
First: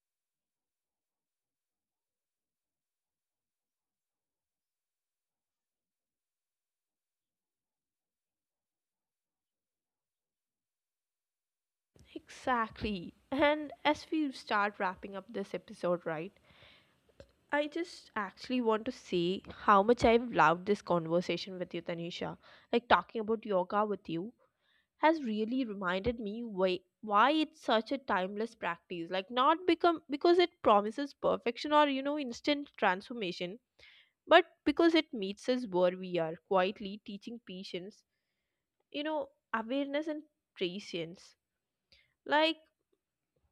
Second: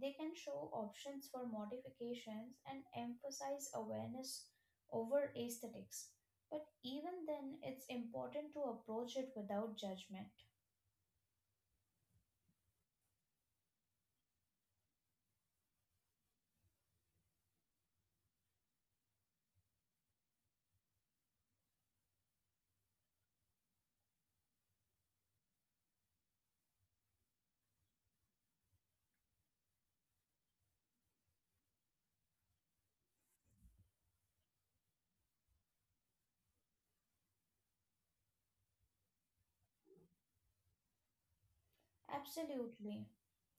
B: They can show options for modifications and emphasize awareness over aesthetics. But even then, it's important to approach it without judgment.
A: Exactly. And as we start wrapping up this episode, right, I just actually want to say how much I've loved this conversation with you, Tanisha. Like talking about yoga with you has really reminded me why it's such a timeless practice. Like not become because it promises perfection or you know instant transformation, but because it meets us where we are, quietly teaching patience, you know, awareness and patience. Like
B: Absolutely.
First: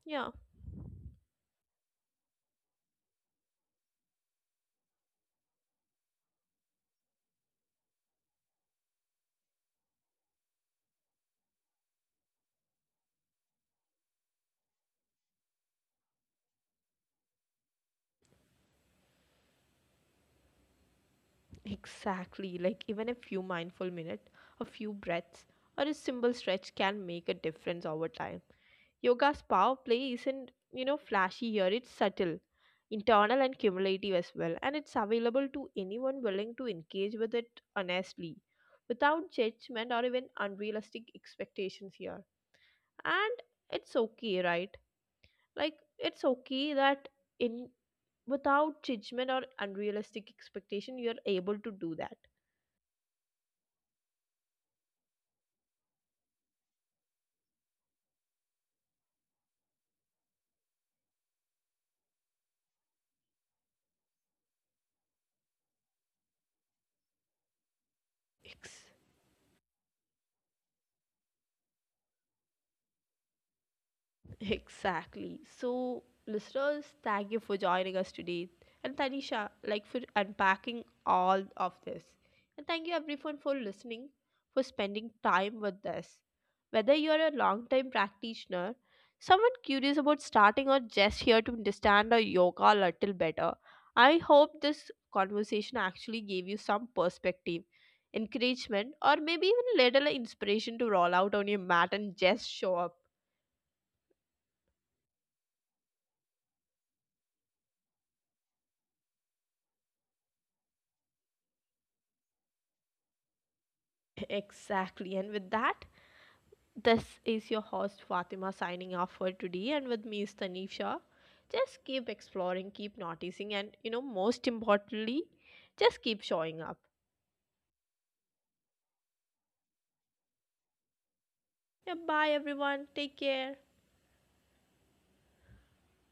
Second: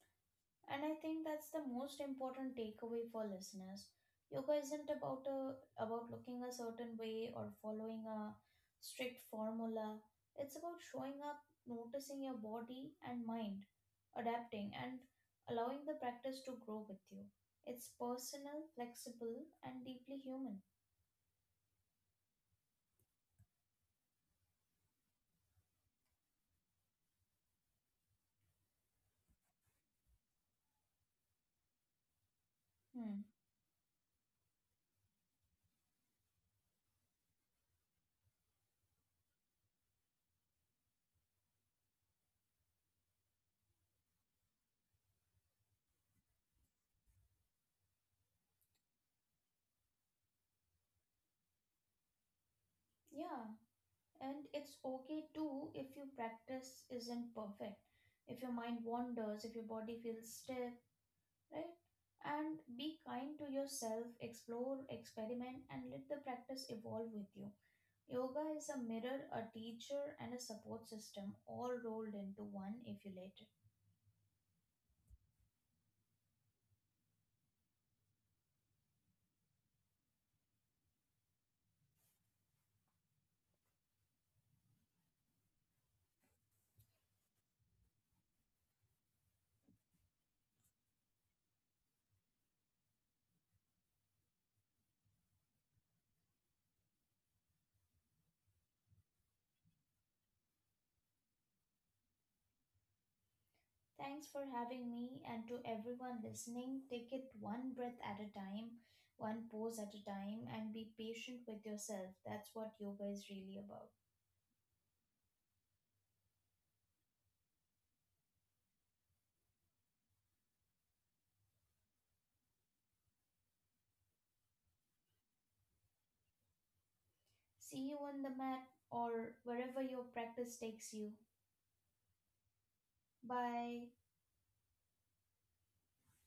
A: yeah.
B: And I think that's the most important takeaway for listeners. Yoga isn't about about looking a certain way or following a strict formula. It's about showing up, noticing your body and mind, adapting and allowing the practice to grow with you. It's personal, flexible and deeply human.
A: Exactly, like even a few mindful minutes, a few breaths, or a simple stretch can make a difference over time. Yoga's power play isn't, you know, flashy here, it's subtle,
B: Hmm.
A: internal and cumulative as well, and it's available to anyone willing to engage with it honestly, without judgment or even unrealistic expectations here. And it's okay, right? Like it's okay that in without judgment or unrealistic expectation, you're able to do that.
B: Yeah, and it's okay too if your practice isn't perfect. If your mind wanders, if your body feels stiff, right? And be kind to yourself, explore, experiment, and let the practice evolve with you. Yoga is a
A: Ex-
B: mirror, a teacher, and a support system all rolled into one if you let it.
A: Exactly. So, listeners, thank you for joining us today. And Tanisha, like for unpacking all of this. And thank you everyone for listening, for spending time with us. Whether you're a long-time practitioner, someone curious about starting or just here to understand our yoga a little better, I hope this conversation actually gave you some perspective, encouragement, or maybe even a little inspiration to roll out on your mat and just show up.
B: Thanks for having me, and to everyone listening, take it one breath at a time, one pose at a time, and be patient with yourself. That's what yoga is really about.
A: Exactly. And with that, this is your host Fatima signing off for today. And with me is Tanisha. Just keep exploring, keep noticing, and you know, most importantly, just keep showing up.
B: See you on the mat or wherever your practice takes you.
A: Yeah, bye everyone. Take care.
B: Bye.